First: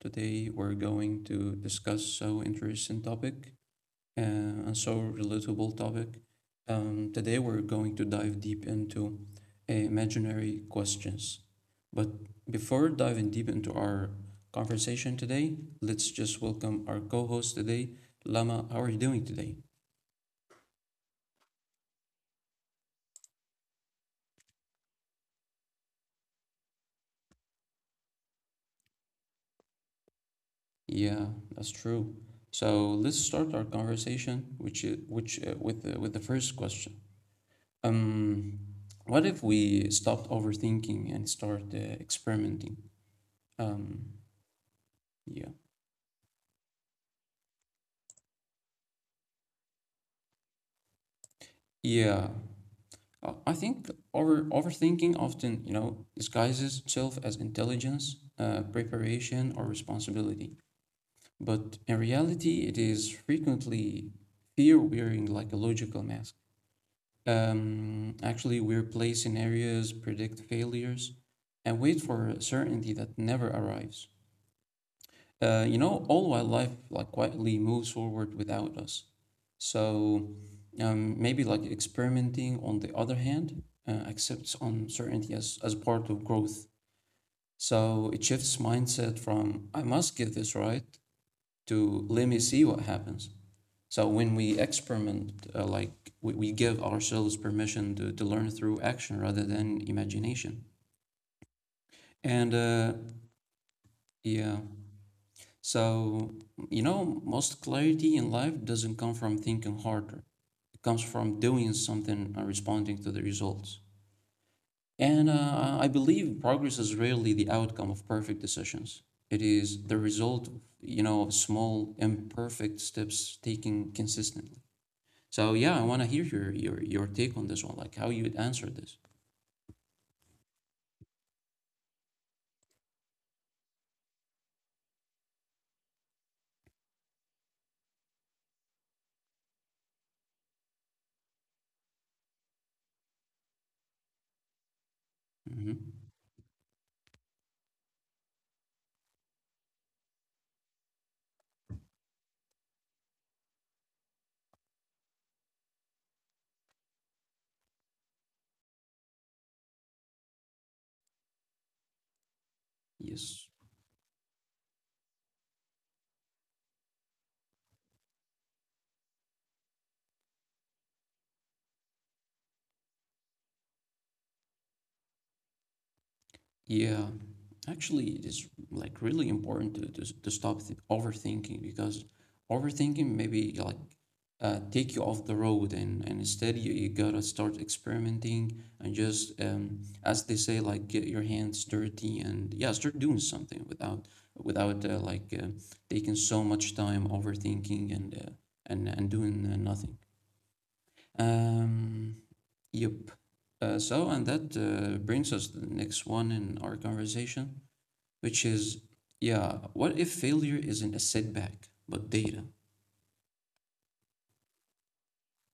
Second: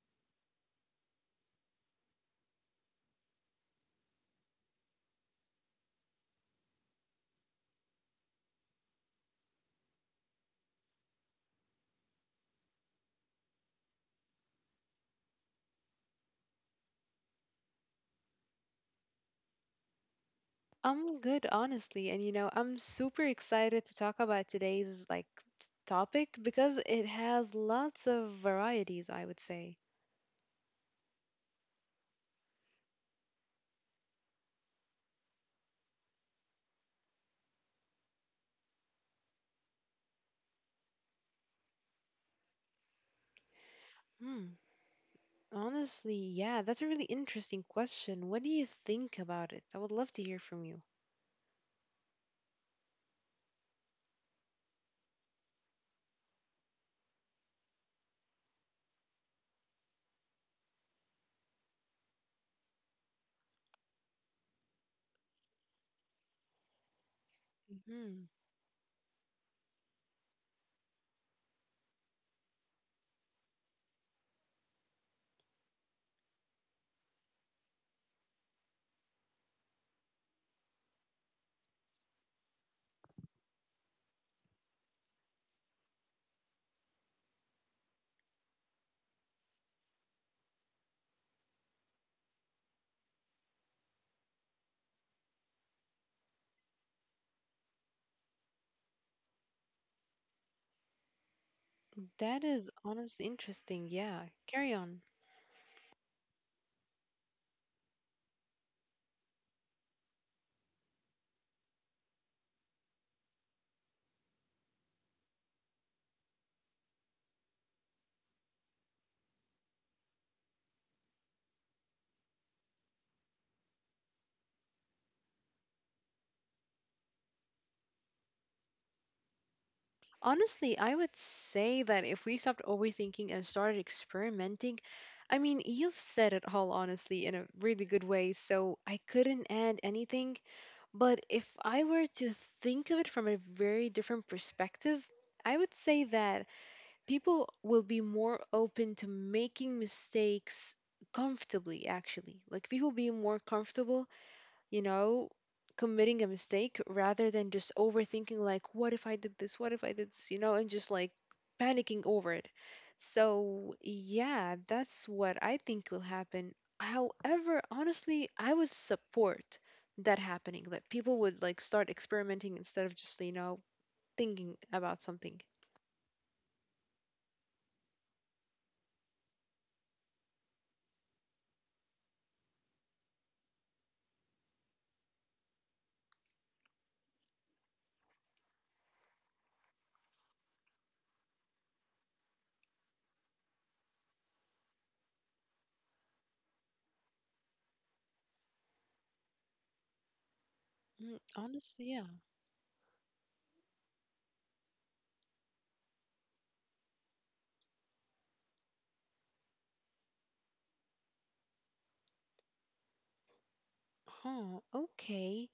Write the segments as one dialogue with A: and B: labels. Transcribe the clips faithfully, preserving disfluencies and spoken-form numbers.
A: Today, we're going to discuss so interesting topic uh, and so relatable topic. Um, today, we're going to dive deep into uh, imaginary questions. But before diving deep into our conversation today, let's just welcome our co-host today, Lama. How are you doing today?
B: I'm good, honestly. And you know, I'm super excited to talk about today's like topic because it has lots of varieties, I would say.
A: Yeah, that's true. So let's start our conversation, which is, which uh, with the, with the first question. Um, what if we stopped overthinking and start uh, experimenting? Um,
B: Hmm.
A: yeah,
B: Honestly, yeah, that's a really interesting question. What do you think about it? I would love to hear from you.
A: yeah. Uh, I think over overthinking often, you know, disguises itself as intelligence, uh, preparation, or responsibility. But in reality, it is frequently fear wearing like a logical mask. Um,
B: Hmm.
A: actually, we replay scenarios, predict failures, and wait for certainty that never arrives. Uh, you know, all wildlife like quietly moves forward without us. So um, maybe like experimenting, on the other hand, uh, accepts uncertainty as, as part of growth. So it shifts mindset from I must get this right to let me see what happens. So when we experiment, uh, like we, we give ourselves permission to, to learn through action rather than imagination.
B: That
A: And
B: is
A: uh,
B: honestly interesting. Yeah,
A: yeah.
B: carry on.
A: So, you know, most clarity in life doesn't come from thinking harder. It comes from doing something and responding to the results. And uh, I believe progress is rarely the outcome of perfect decisions. It is the result of, you know, of small, imperfect steps taken consistently. So, yeah, I want to hear your, your, your take on this one, like how you would answer this.
B: Honestly, I would say that if we stopped overthinking and started experimenting, I mean, you've said it all honestly in a really good way, so I couldn't add anything. But if I were to think of it from a very different perspective, I would say
A: hmm
B: that people will be more open to making mistakes comfortably, actually. Like, people be more comfortable you know, committing a mistake rather than just overthinking, like, what if I did this? What if I did this? You know, and just like panicking over it.
A: Yes.
B: So, yeah, that's what I think will happen. However, honestly, I would support that happening, that people would like start experimenting instead of just, you know, thinking about something.
A: Yeah, actually, it is like really important to to, to stop th overthinking because overthinking maybe like uh, take you off the road and, and instead you, you gotta start experimenting and just um, as they say like get your hands dirty and yeah start doing something without without uh, like uh, taking so much time overthinking and uh, and and doing uh, nothing.
B: Mm, Honestly, yeah.
A: Um, yep. Uh, so, and that uh, brings us to the next one in our conversation, which is, yeah, what if failure isn't a setback but data?
B: Huh. Okay.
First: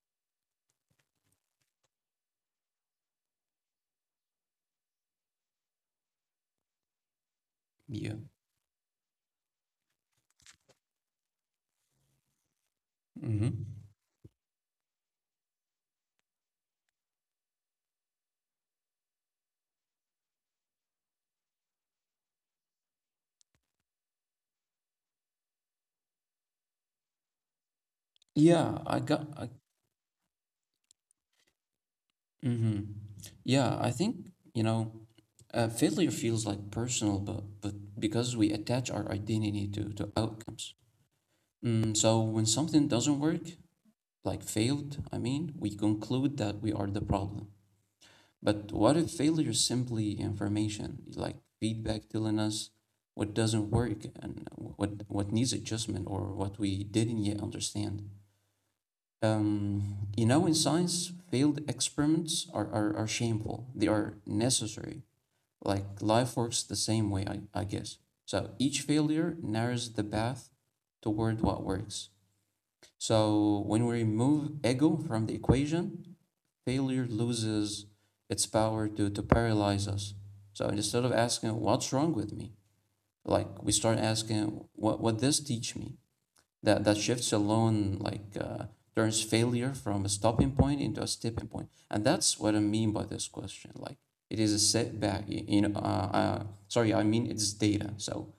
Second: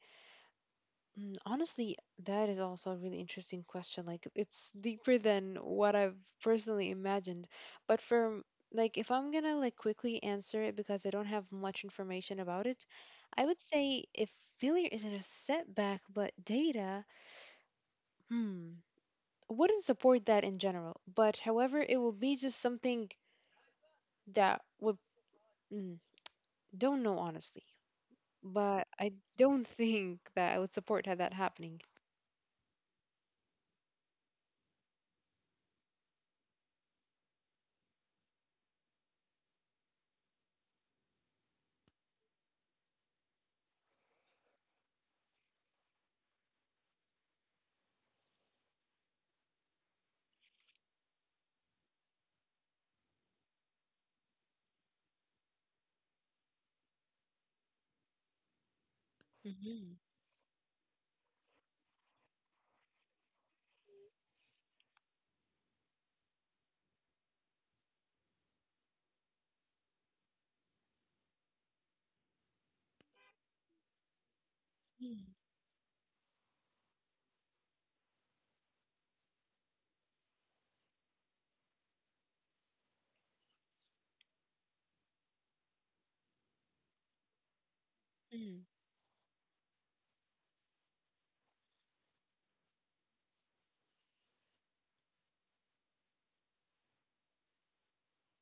B: Mm, Honestly, that is also a really interesting question. Like, it's deeper than what I've personally imagined. But
A: Yeah
B: for, like, if I'm gonna, like, quickly answer it because I don't have much information about it, I would
A: hmm
B: say if failure isn't a setback, but data, hmm, wouldn't support that in general. But however, it will be just something that would, mm, don't know, honestly.
A: yeah
B: But
A: I
B: I
A: got I,
B: don't think that I would support ha- that happening.
A: hmm Yeah, I think, you know, uh, failure feels like personal, but but because we attach our identity to to outcomes. Mm, so when something doesn't work, like failed I mean, we conclude that we are the problem. But what if failure is simply information, like feedback telling us what doesn't work and what what needs adjustment or what we didn't yet understand?
B: Mm-hmm.
A: Um, you know, in science, failed experiments are, are, are shameful. They are necessary. Like life works the same way, I, I guess. So each failure narrows the path toward what works. So when we remove ego from the equation, failure loses its power to, to paralyze us. So instead of asking, what's wrong with me? Like we start asking, what, what this teach me? That, that shifts alone, like uh, turns failure from a stopping point into a stepping point. And that's what I mean by this question. Like it is a setback, you know, uh, uh, sorry, I mean it's data. So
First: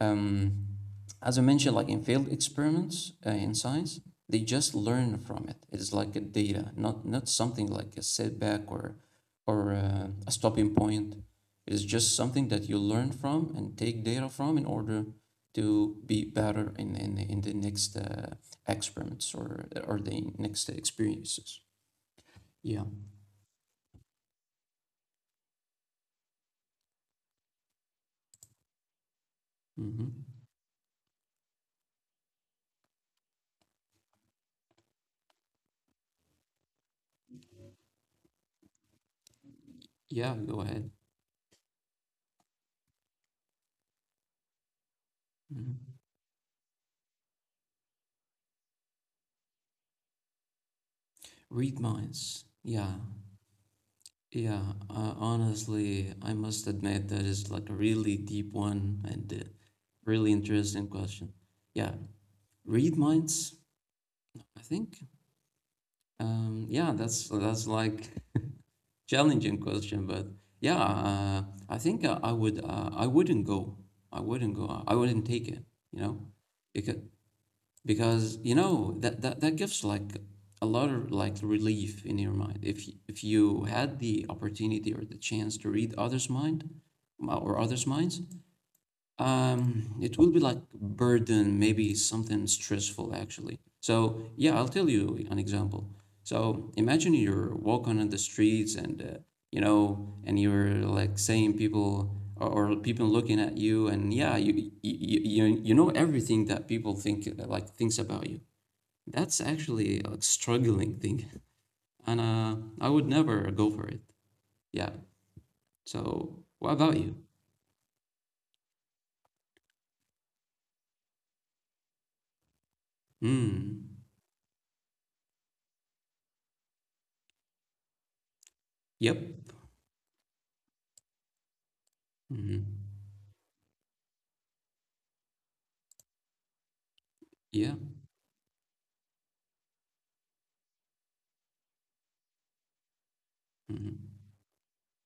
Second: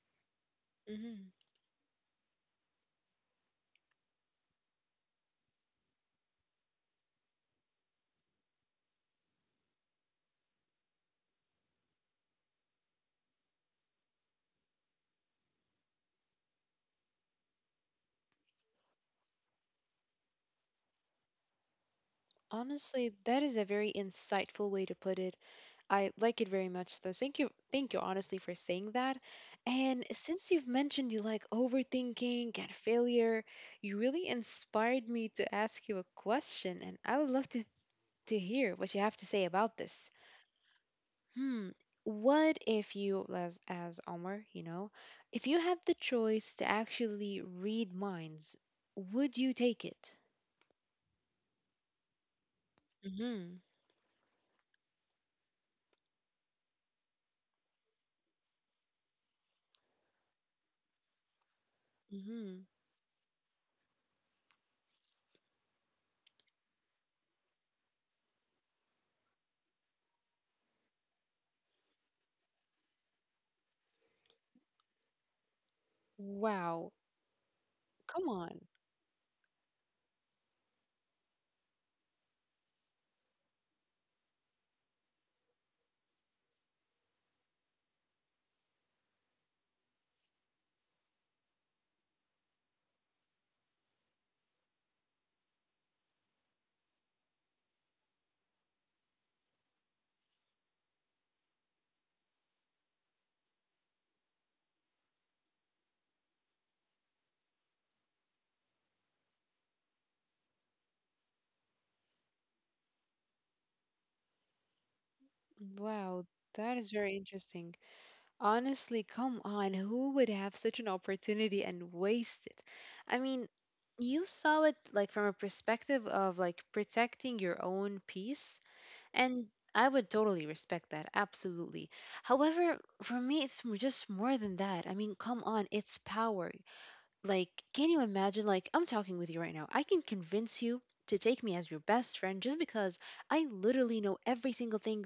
A: um,
B: Mm-hmm.
A: as I mentioned, like in failed experiments uh, in science, they just learn from it. It's like a data, not not something like a setback or or uh, a stopping point. It is just something that you learn from and take data from in order to be better in in, in the next uh, experiments or or the next experiences. Yeah.
B: Honestly, that is a very insightful way to put it. I like it very much, though. Thank you, thank you, honestly, for saying that. And
A: hmm
B: since you've mentioned you like overthinking and failure, you really inspired me to ask you a question, and I would love to to hear what you have to say about this.
A: Yeah. Go ahead.
B: Hmm, what if you, as as Omar, you know, if you
A: hmm
B: had the choice to actually read minds, would you take it?
A: Read minds. Yeah.
B: Mm-hmm.
A: Yeah, uh, honestly, I must admit that is like a really deep one and uh, really interesting question. Yeah,
B: Mm-hmm.
A: read minds, I think. Um, yeah, that's that's like challenging question, but yeah, uh, I think I, I would uh, I wouldn't go. I wouldn't go. I wouldn't take it, you know,
B: Wow.
A: because
B: Come
A: because you
B: on.
A: know that, that that gives like a lot of like relief in your mind if y- if you had the opportunity or the chance to read others mind, well, or others minds. Um, it will be like burden, maybe something stressful actually. So yeah, I'll tell you an example. So imagine you're walking on the streets and uh, you know, and you're like saying people or, or people looking at you, and yeah, you, you you you know everything that people think uh, like thinks about you. That's actually a like, struggling thing, and uh, I would never go for it. Yeah.
B: Wow,
A: So what
B: that is
A: about you?
B: very interesting. Honestly, come on, who would have such an opportunity and waste it? I mean,
A: Hmm.
B: you saw it like from a perspective of like protecting your own peace,
A: Yep.
B: and I would totally respect that, absolutely. However,
A: hmm
B: for me, it's m- just more than that. I mean, come on, it's power. Like,
A: Yeah.
B: can you imagine? Like, I'm talking with you right now. I can convince you to take me as your best friend just because I literally know
A: hmm
B: every single thing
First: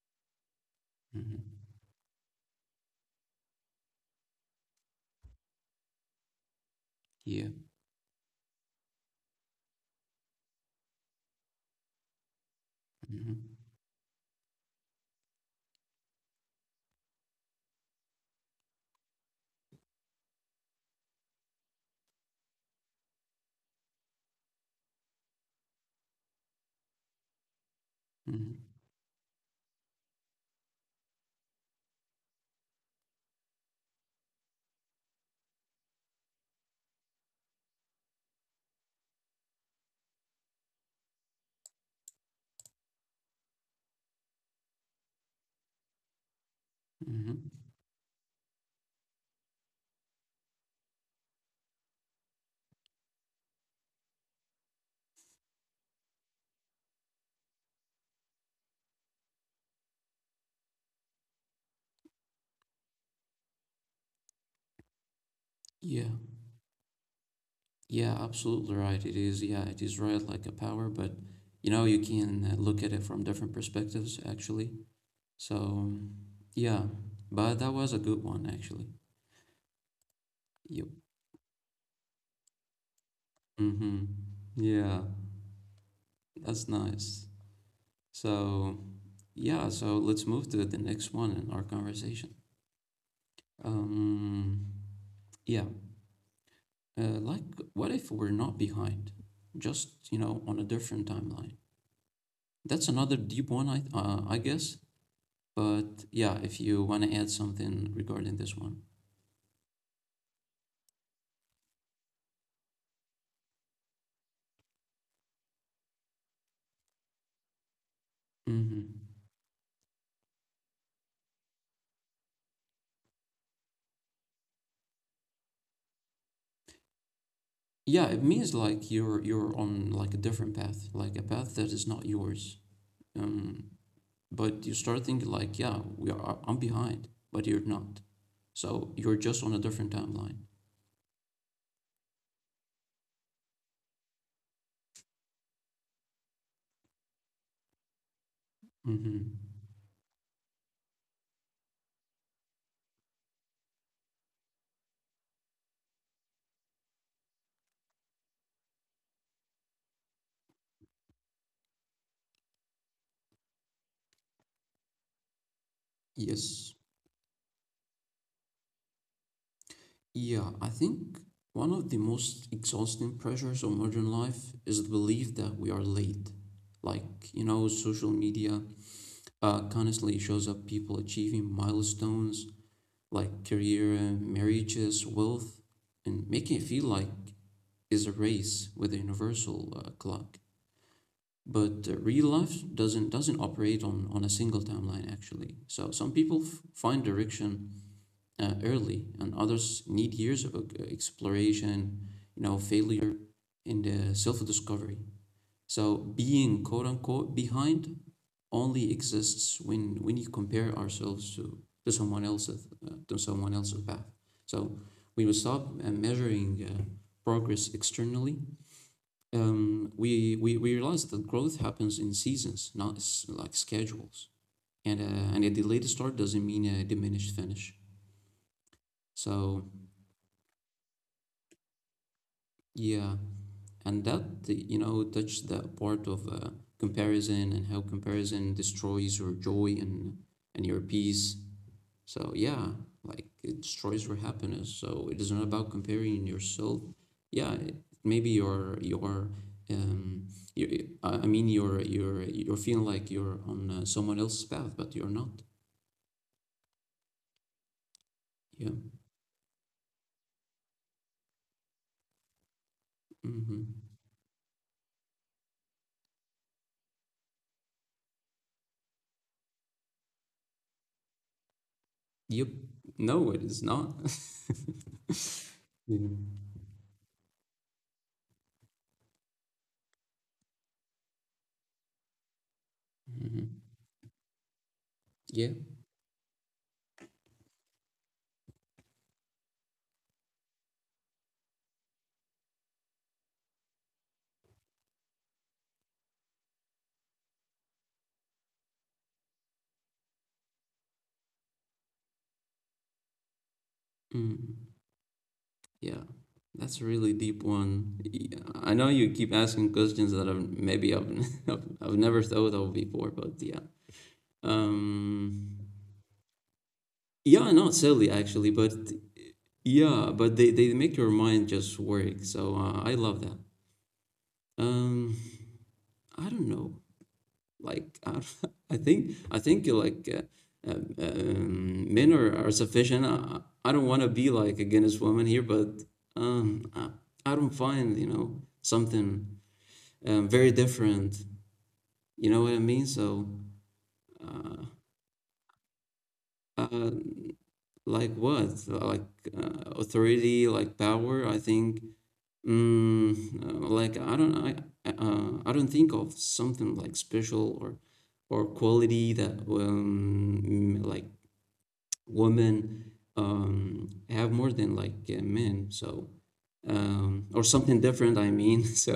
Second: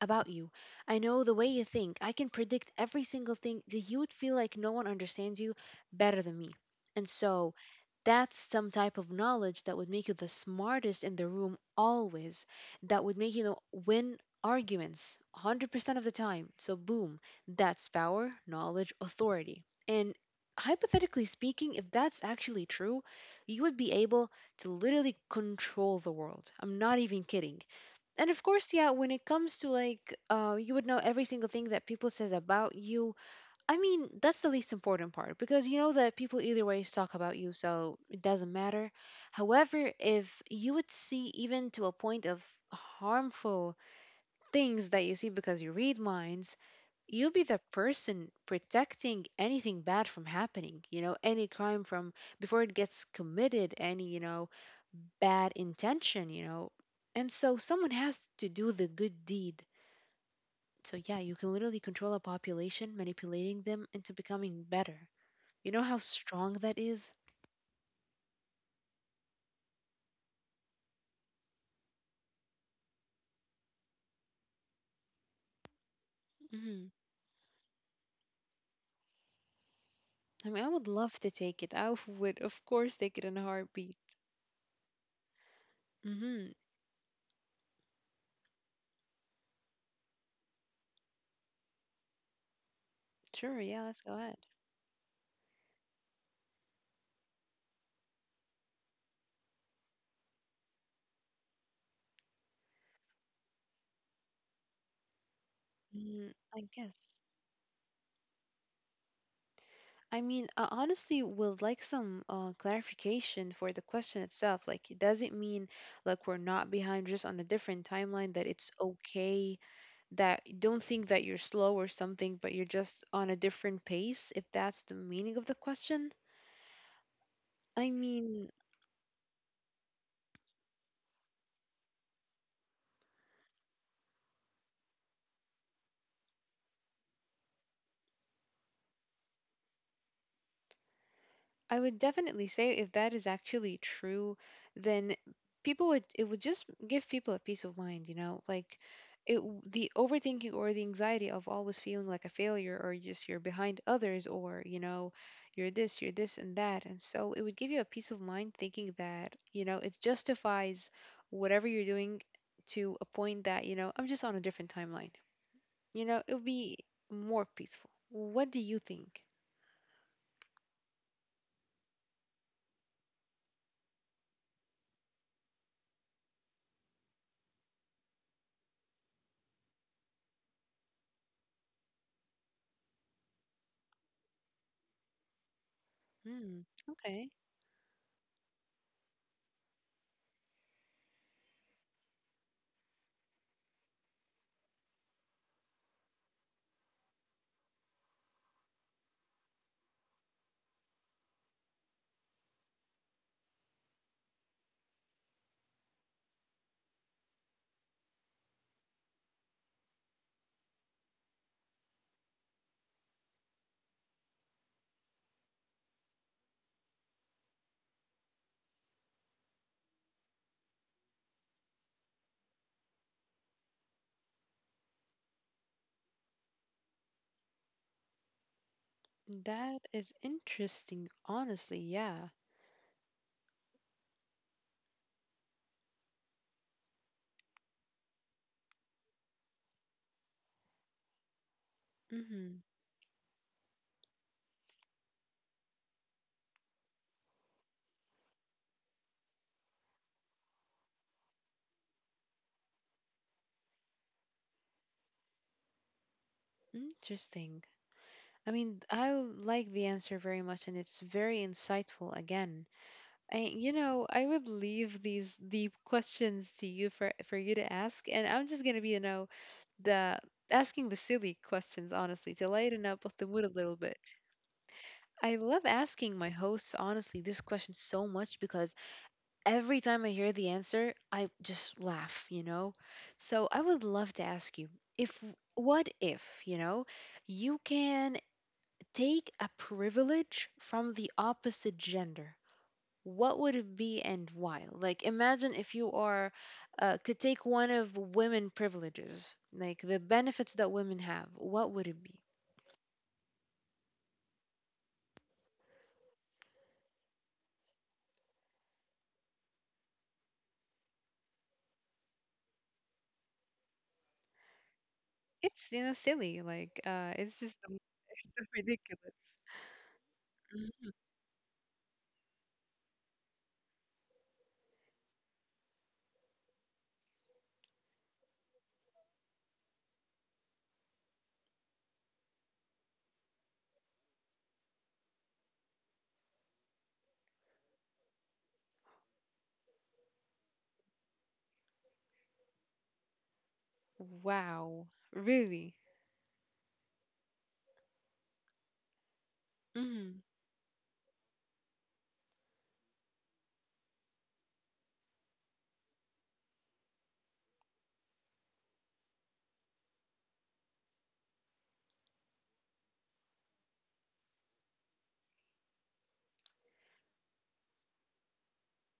B: about you. I know the way
A: Mhm.
B: you think. I can predict every single thing that you would feel like no one understands you better than me. And
A: Yeah.
B: so, that's some type of knowledge that would make you the smartest in the room always, that would make you know,
A: hmm
B: win arguments one hundred percent of the time. So, boom, that's power, knowledge, authority. And hypothetically speaking, if that's actually true, you would be able to literally control the world. I'm not even kidding. And of
A: hmm
B: course, yeah, when it comes to like uh you would know every single thing that people says about you. I mean, that's the least important part because you know that people either ways talk about you, so it doesn't matter. However, if you would see even to a point of harmful things that you see because you read minds, you be
A: hmm
B: the person protecting anything bad from happening, you know any crime from before it gets committed, any you know bad intention, you know and so someone has to do the good deed. So yeah, you can literally control a population, manipulating them into becoming better. You know how
A: Yeah.
B: strong that is?
A: Yeah, absolutely right. It is, yeah, it is right like a power, but you know, you can uh, look at it from different perspectives actually. So, um, yeah,
B: Mhm.
A: but that was a good one actually.
B: I mean, I
A: Yep.
B: would love to take it. I would of course take it in a heartbeat.
A: Mm-hmm. Yeah,
B: Hmm.
A: that's nice. So, yeah, so let's move to the next one in our conversation.
B: Sure, yeah, let's go ahead.
A: Um, yeah, uh, like what if we're not behind? Just, you know, on a different timeline. That's another deep one, I uh, I guess. But
B: mm,
A: yeah,
B: I
A: if you
B: guess
A: want to add something regarding this one.
B: I mean, I honestly would like some uh, clarification for the question itself. Like, does it mean like we're not behind just on a different timeline, that it's
A: hmm
B: okay that don't think that you're slow or something, but you're just on a different pace, if that's the meaning of the question? I
A: Yeah, it
B: mean,
A: means like you're you're on like a different path, like a path that is not yours. Um, but you start thinking like, yeah, we are I'm behind, but you're not. So you're just on a different timeline.
B: I would definitely say if that is actually true, then people would it would just give people a peace of mind, you know, like it
A: hmm
B: w- the overthinking or the anxiety of always feeling like a failure or just you're behind others, or you know, you're this, you're this and that, and so it would give you a peace of mind, thinking that you know it justifies whatever you're doing to a point that you know I'm just on a different timeline, you know, it would
A: Yes.
B: be more peaceful. What do you think?
A: Yeah, I think one of the most exhausting pressures of modern life is the belief that we are late. Like, you know, social media uh, constantly shows up people achieving milestones like career, marriages, wealth, and making it
B: Hmm.
A: feel like
B: Okay.
A: is a race with a universal uh, clock. But uh, real life doesn't doesn't operate on, on a single timeline actually. So some people f- find direction uh, early, and others need years of uh, exploration, you know, failure, and uh, self discovery. So being quote unquote behind only exists when when you compare ourselves to to someone else's uh, to someone else's path. So we we stop uh, measuring uh, progress externally, um, we, we we realize that growth happens in seasons, not s- like schedules. And uh, and a delayed start doesn't mean a diminished finish. So
B: That is interesting, honestly. Yeah.
A: yeah, and that you know touched that part of uh, comparison and how comparison destroys your joy and and your peace. So
B: Hmm.
A: yeah, like it destroys your happiness, so it is not about comparing yourself. yeah it- Maybe your your um your, i I mean you're you're you're feeling like you're on uh, someone else's path, but you're not.
B: Interesting. I
A: Yeah.
B: mean, I like the answer very much, and it's very insightful again. I, you
A: Mm-hmm.
B: know, I would leave these deep questions to you for for you to ask, and I'm just gonna be, you know, the asking the silly questions, honestly, to
A: Yep.
B: lighten up the
A: No,
B: mood
A: it
B: a
A: is
B: little
A: not.
B: bit. I love
A: Yeah.
B: asking my hosts, honestly, this question so much because every time I hear the answer, I just laugh, you know? So
A: hmm
B: I would love to ask you if,
A: yeah.
B: what if, you know, you can take a privilege from the opposite gender? What would it be and why? Like, imagine if you are, uh, could take one of women privileges, like the benefits that women have, what would it be?
A: mm Yeah, that's a really deep one. Y- I know you keep asking questions that I've maybe I've I've I've never thought of before, but yeah. Um,
B: It's, you know, silly. Like, uh, it's
A: yeah,
B: just, um,
A: not silly
B: it's so
A: actually, but
B: ridiculous.
A: yeah, but they they
B: Mhm.
A: make your mind just work. So uh, I love that. Um, I don't know. Like I, I think I think like uh, um, um, men are, are sufficient. I, I don't want to be like a Guinness woman here, but um, I, I don't find you know something um, very different. You know what I mean? So, uh,
B: Wow. Really?
A: uh, like what? Like uh,
B: Mm-hmm.
A: authority, like power. I think, mm, uh, like I don't, I, I, uh, I don't think of something like special, or or quality that um, like women um have more than like uh, men. So, um, or something different. I mean, so.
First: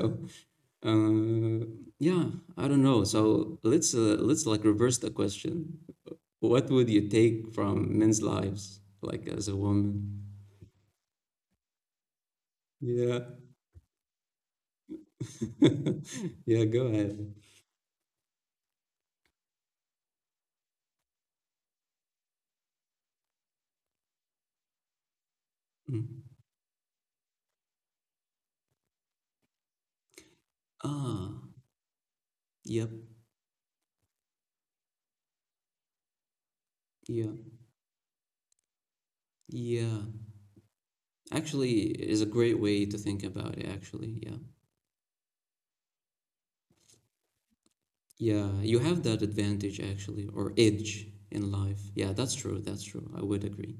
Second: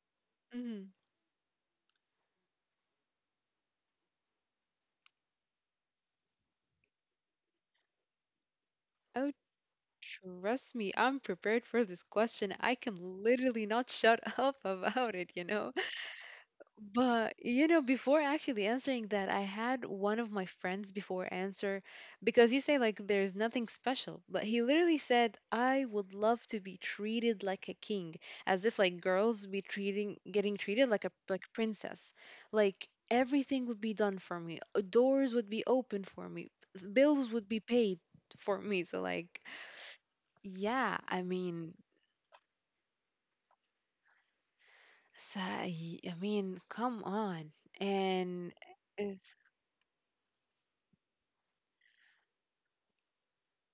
A: Uh, yeah, I don't know. So let's uh, let's like reverse the question. What would you take from men's lives, like
B: Oh,
A: as a woman?
B: trust me, I'm prepared for this question. I can
A: Yeah,
B: literally not shut up about it, you know?
A: yeah. Go ahead.
B: But, you know, before actually answering that, I had one of my friends before answer because you say, like, there's nothing special. But he literally said, I would
A: Mm.
B: love to be treated like a king, as if, like, girls be treating, getting treated like a
A: Ah,
B: like princess.
A: yep,
B: Like, everything would be done for me, uh, doors would be open for me,
A: yeah,
B: bills would be paid for me. So, like,
A: yeah.
B: yeah, I mean,
A: Actually, it is a great way to think about it. Actually, yeah,
B: so, I I mean, come on.
A: yeah.
B: And
A: You have that
B: is
A: advantage actually, or edge in life. Yeah, that's true. That's true. I would agree.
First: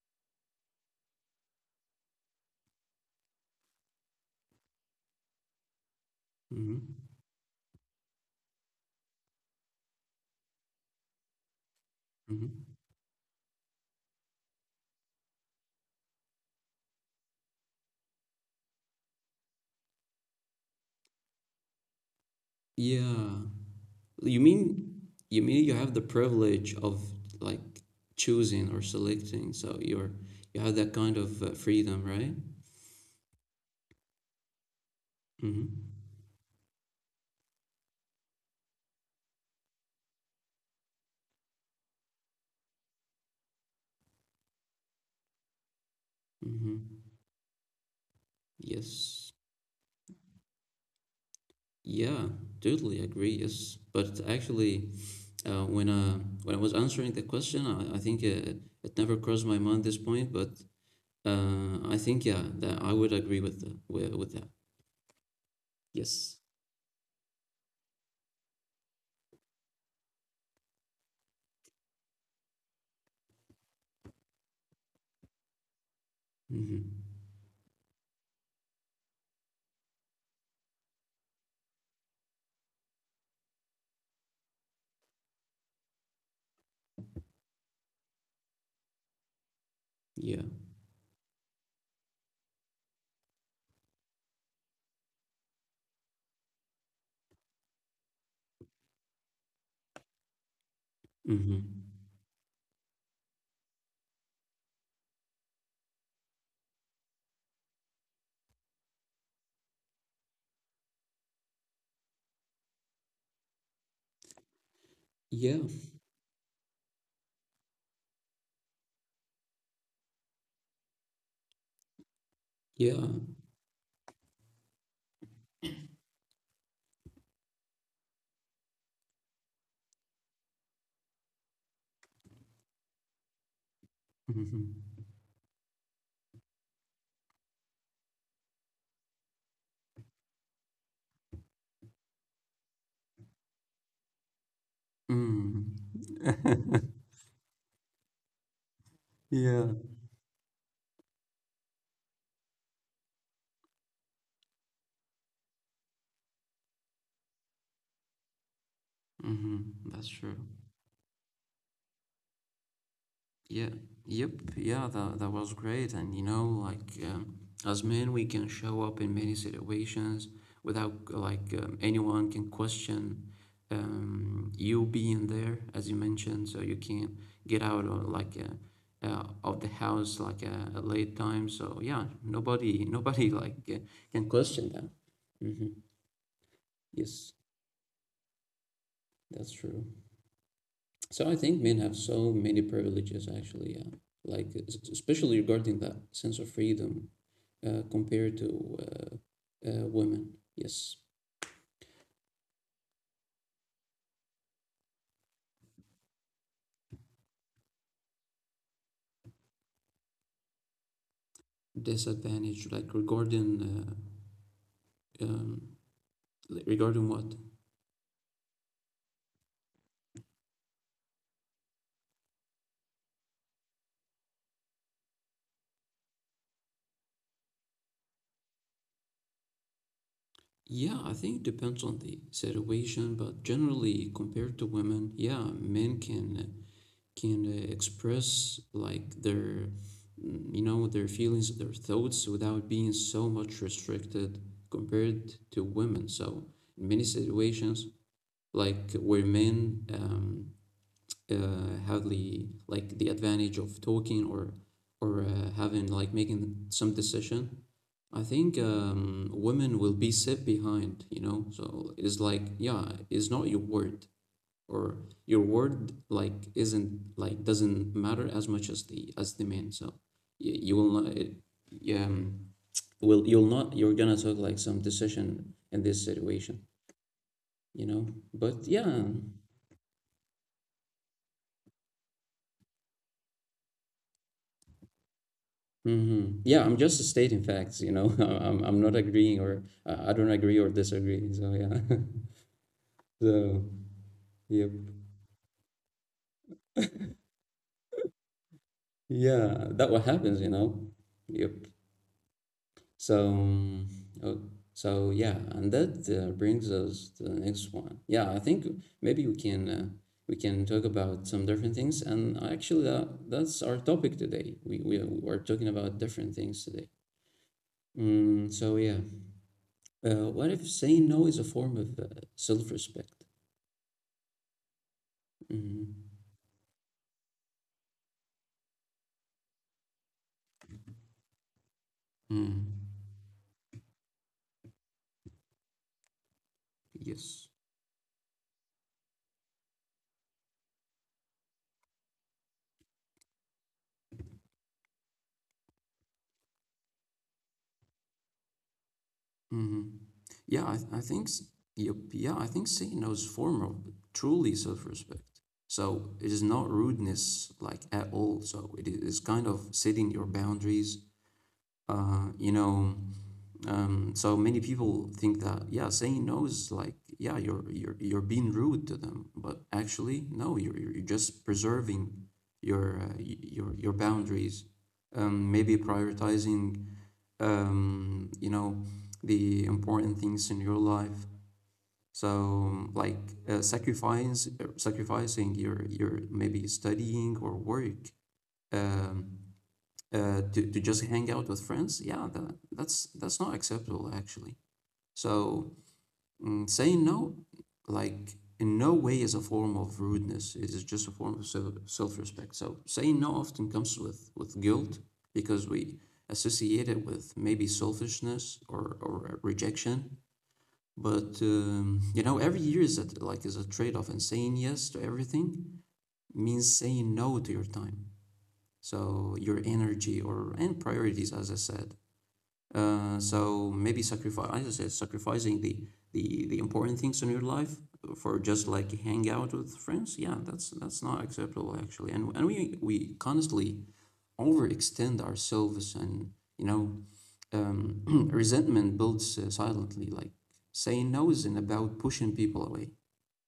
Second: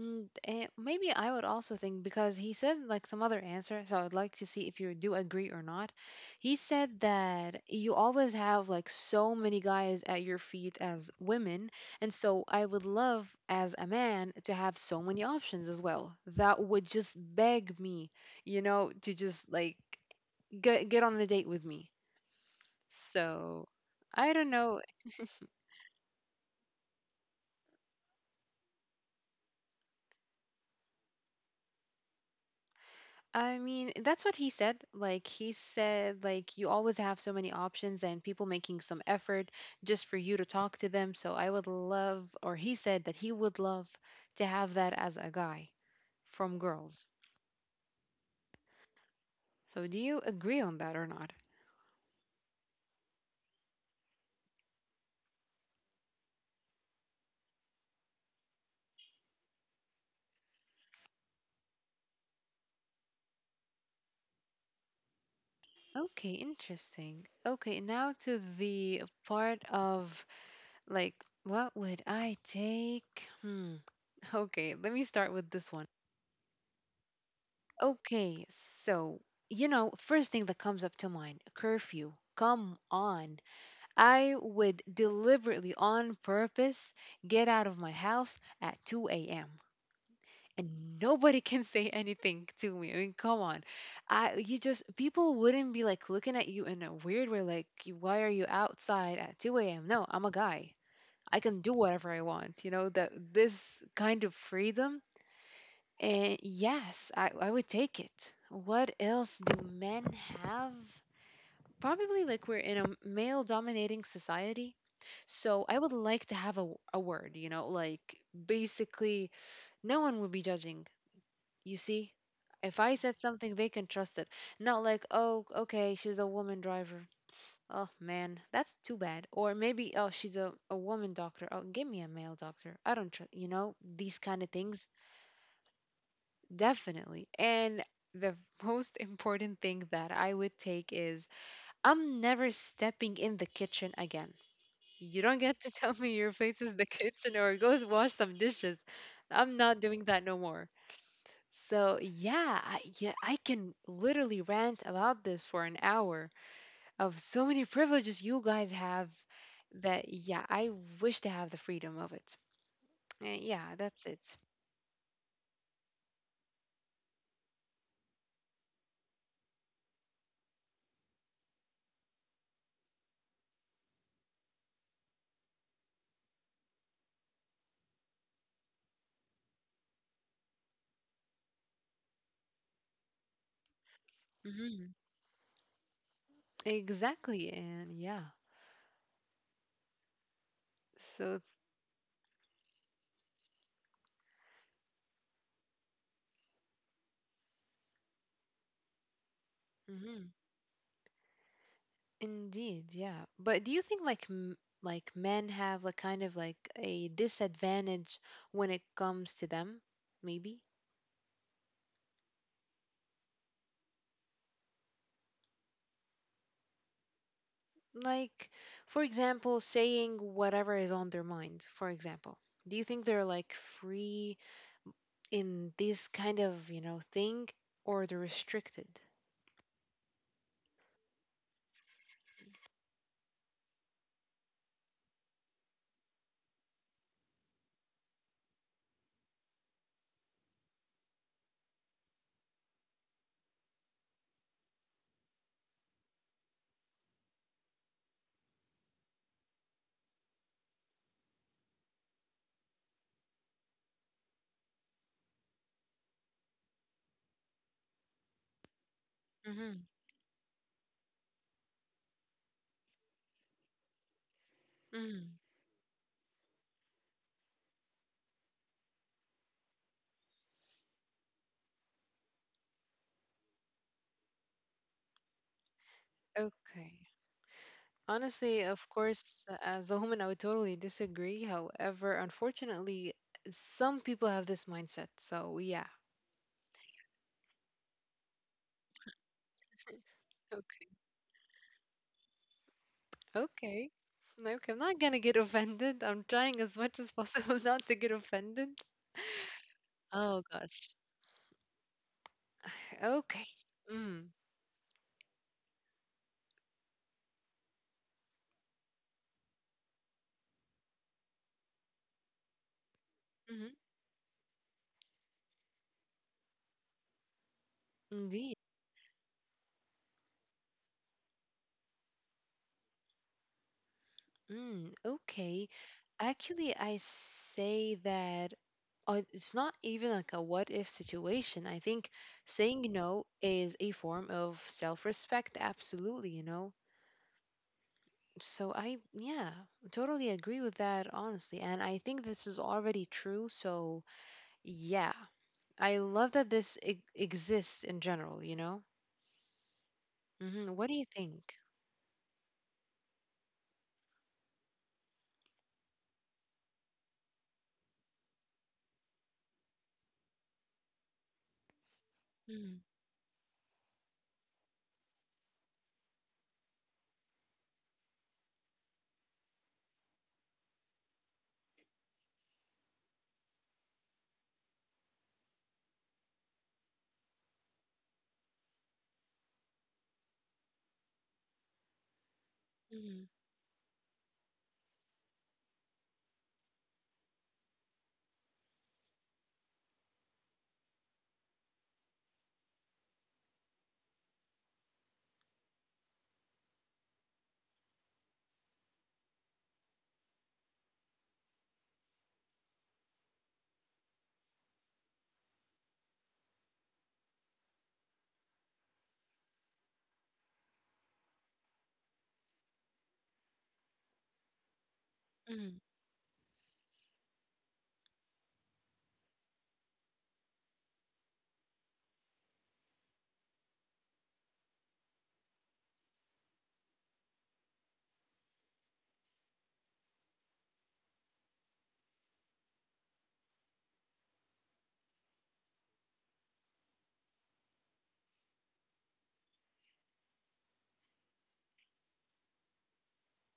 B: mm, and maybe I would also think because he said like some other answer, so I'd like to see if you do agree or not. He said
A: Mm-hmm.
B: that you always have like so many guys at your feet as women, and so I
A: Mm-hmm.
B: would love as a man to have so many options as well. That would just beg me, you know, to just like get get on a date with me.
A: Yeah,
B: So I
A: you
B: don't know.
A: mean you mean you have the privilege of like choosing or selecting, so you're you have that kind of uh, freedom, right?
B: I mean, that's what he said. Like he
A: Mm-hmm.
B: said, like you always have so many options and people making some effort just for you to talk to them. So I would love, or he said that he would love to have that as a guy from girls.
A: Mm-hmm. Yes.
B: So do you agree on that or not?
A: Yeah, totally agree. Yes, but actually, uh, when uh, when I was answering the question, I, I think uh, it never crossed my mind this point, but uh, I think yeah, that I would agree with the, with, with that.
B: Okay,
A: Yes.
B: interesting. Okay, now to the part of like, what would I take? Hmm. Okay, let me start with this one.
A: Mm-hmm.
B: Okay, so, you know, first thing that comes up to mind curfew. Come on. I would deliberately, on purpose, get out of my house at two a m.
A: Yeah.
B: And nobody can say anything to me. I mean, come on. I you just people wouldn't be like looking at you in a weird way, like "You- why are you outside at two a m? No, I'm a guy. I can do
A: Mm-hmm.
B: whatever I want." You know, that this kind of freedom. And yes, I, I would take it. What else do men have? Probably like we're in a male dominating society. So
A: Yeah.
B: I would like to have a, w- a word, you know, like basically no one would be judging. You see, if I
A: Yeah.
B: said something, they can trust it. Not like, oh, okay, she's a woman driver. Oh man, that's too bad. Or maybe, oh, she's a, a woman doctor. Oh, give me a male doctor. I don't trust, you know, these kind of things.
A: Mm-hmm.
B: Definitely. And the most important thing that I would take is I'm never stepping in the kitchen again. You don't get
A: Mm.
B: to tell me your place is the kitchen or go wash some dishes. I'm
A: Yeah.
B: not doing that no more. So yeah, I, yeah, I can literally rant about this for an hour of so many privileges you guys have
A: hmm
B: that
A: That's true.
B: yeah, I wish to have the freedom of it. Uh,
A: Yeah.
B: yeah, that's it.
A: Yep. Yeah, that that was great. And you know, like um, as men, we can show up in many situations without like um, anyone can question um, you being there, as you mentioned. So you can get out of like uh, uh, of the house like uh, at late time. So yeah, nobody nobody like uh, can question that.
B: hmm
A: hmm Yes,
B: Exactly, and yeah,
A: that's true.
B: so
A: So I
B: it's.
A: think men have so many privileges actually, yeah. Like especially regarding that sense of freedom uh, compared to uh, uh,
B: Mhm.
A: women. Yes,
B: Indeed, yeah. But do you think like m- like men have like kind of like a disadvantage when it comes to them? Maybe?
A: disadvantage like regarding uh, um, regarding what?
B: Like for example, saying whatever is on their mind, for example. Do you think they're like free in this kind of, you know, thing or they're restricted?
A: Yeah, I think it depends on the situation, but generally compared to women, yeah, men can can uh, express like their mm, you know their feelings, their thoughts without being so much restricted compared to women, so in many situations like where men, um, uh, have the like the advantage of talking or or uh, having like making some decision, I think um,
B: Mm-hmm.
A: women will be set behind, you know. So it's like, yeah, it's not your word or
B: mm
A: your word, like isn't, like doesn't matter as much as the as the man, so you, you will not it, you, um will you'll not, you're gonna take like some decision in this situation
B: Okay.
A: you know
B: Honestly,
A: but
B: of
A: yeah.
B: course, as a woman, I would totally disagree. However, unfortunately, some people have this mindset. So, yeah.
A: Hmm, yeah, I'm just stating facts you know i'm, I'm not agreeing or uh, I don't agree or disagree, so yeah. so
B: Okay. Like,
A: yep
B: I'm not gonna get offended. I'm trying as much as possible not to get offended.
A: yeah that what
B: Oh
A: happens you know
B: gosh.
A: yep So,
B: Okay.
A: um,
B: Mm.
A: oh, so yeah, and that uh, brings us to the next one. Yeah, I think maybe we can uh, we can talk about some different things, and actually that that's
B: Hmm.
A: our topic today. We we are talking about different things today.
B: Indeed.
A: Mm, so yeah, uh, what if saying no is a form of uh, self-respect?
B: Mm. Okay.
A: Mm.
B: Actually, I say that uh, it's not even like a what if situation. I think saying
A: Mm.
B: no is a form of self-respect, absolutely, you know.
A: Yes.
B: So I, yeah, totally agree with that, honestly. And I think this is already true. So, yeah. I love that this e- exists in general, you know?
A: Mm-hmm. Yeah,
B: hmm What do you
A: I, I think, s-
B: think?
A: yep, yeah, I think saying no is a form of truly self-respect. So it is not rudeness like at all. So it is kind of setting your boundaries uh, you
B: Mm,
A: know, um, so many people think that, yeah, saying no is like, yeah, you're you're you're being rude to them, but actually no, you're you're you're just preserving your uh, y- your your boundaries. Um, maybe prioritizing, um, you know, the important things in your life. So
B: mm,
A: like, uh, sacrifice, uh, sacrificing your your maybe studying or work. Um, uh, to to just hang out with friends, yeah, that that's that's not acceptable actually. So, mm, saying no, like, in no way is a form of rudeness. It is just a form of self self respect. So saying no often comes with with guilt because we associate it with maybe selfishness or or rejection. But um, you know, every year is a, like is a trade off, and saying yes to
B: mm,
A: everything means saying no to your time. So your energy or and priorities, as I said, uh, so maybe sacrifice, as I said, sacrificing the, the the important things in your life for just like hang out with friends. Yeah, that's that's not acceptable actually. And and we we constantly overextend ourselves, and you know, um, resentment builds uh, silently. Like saying no isn't about pushing people away.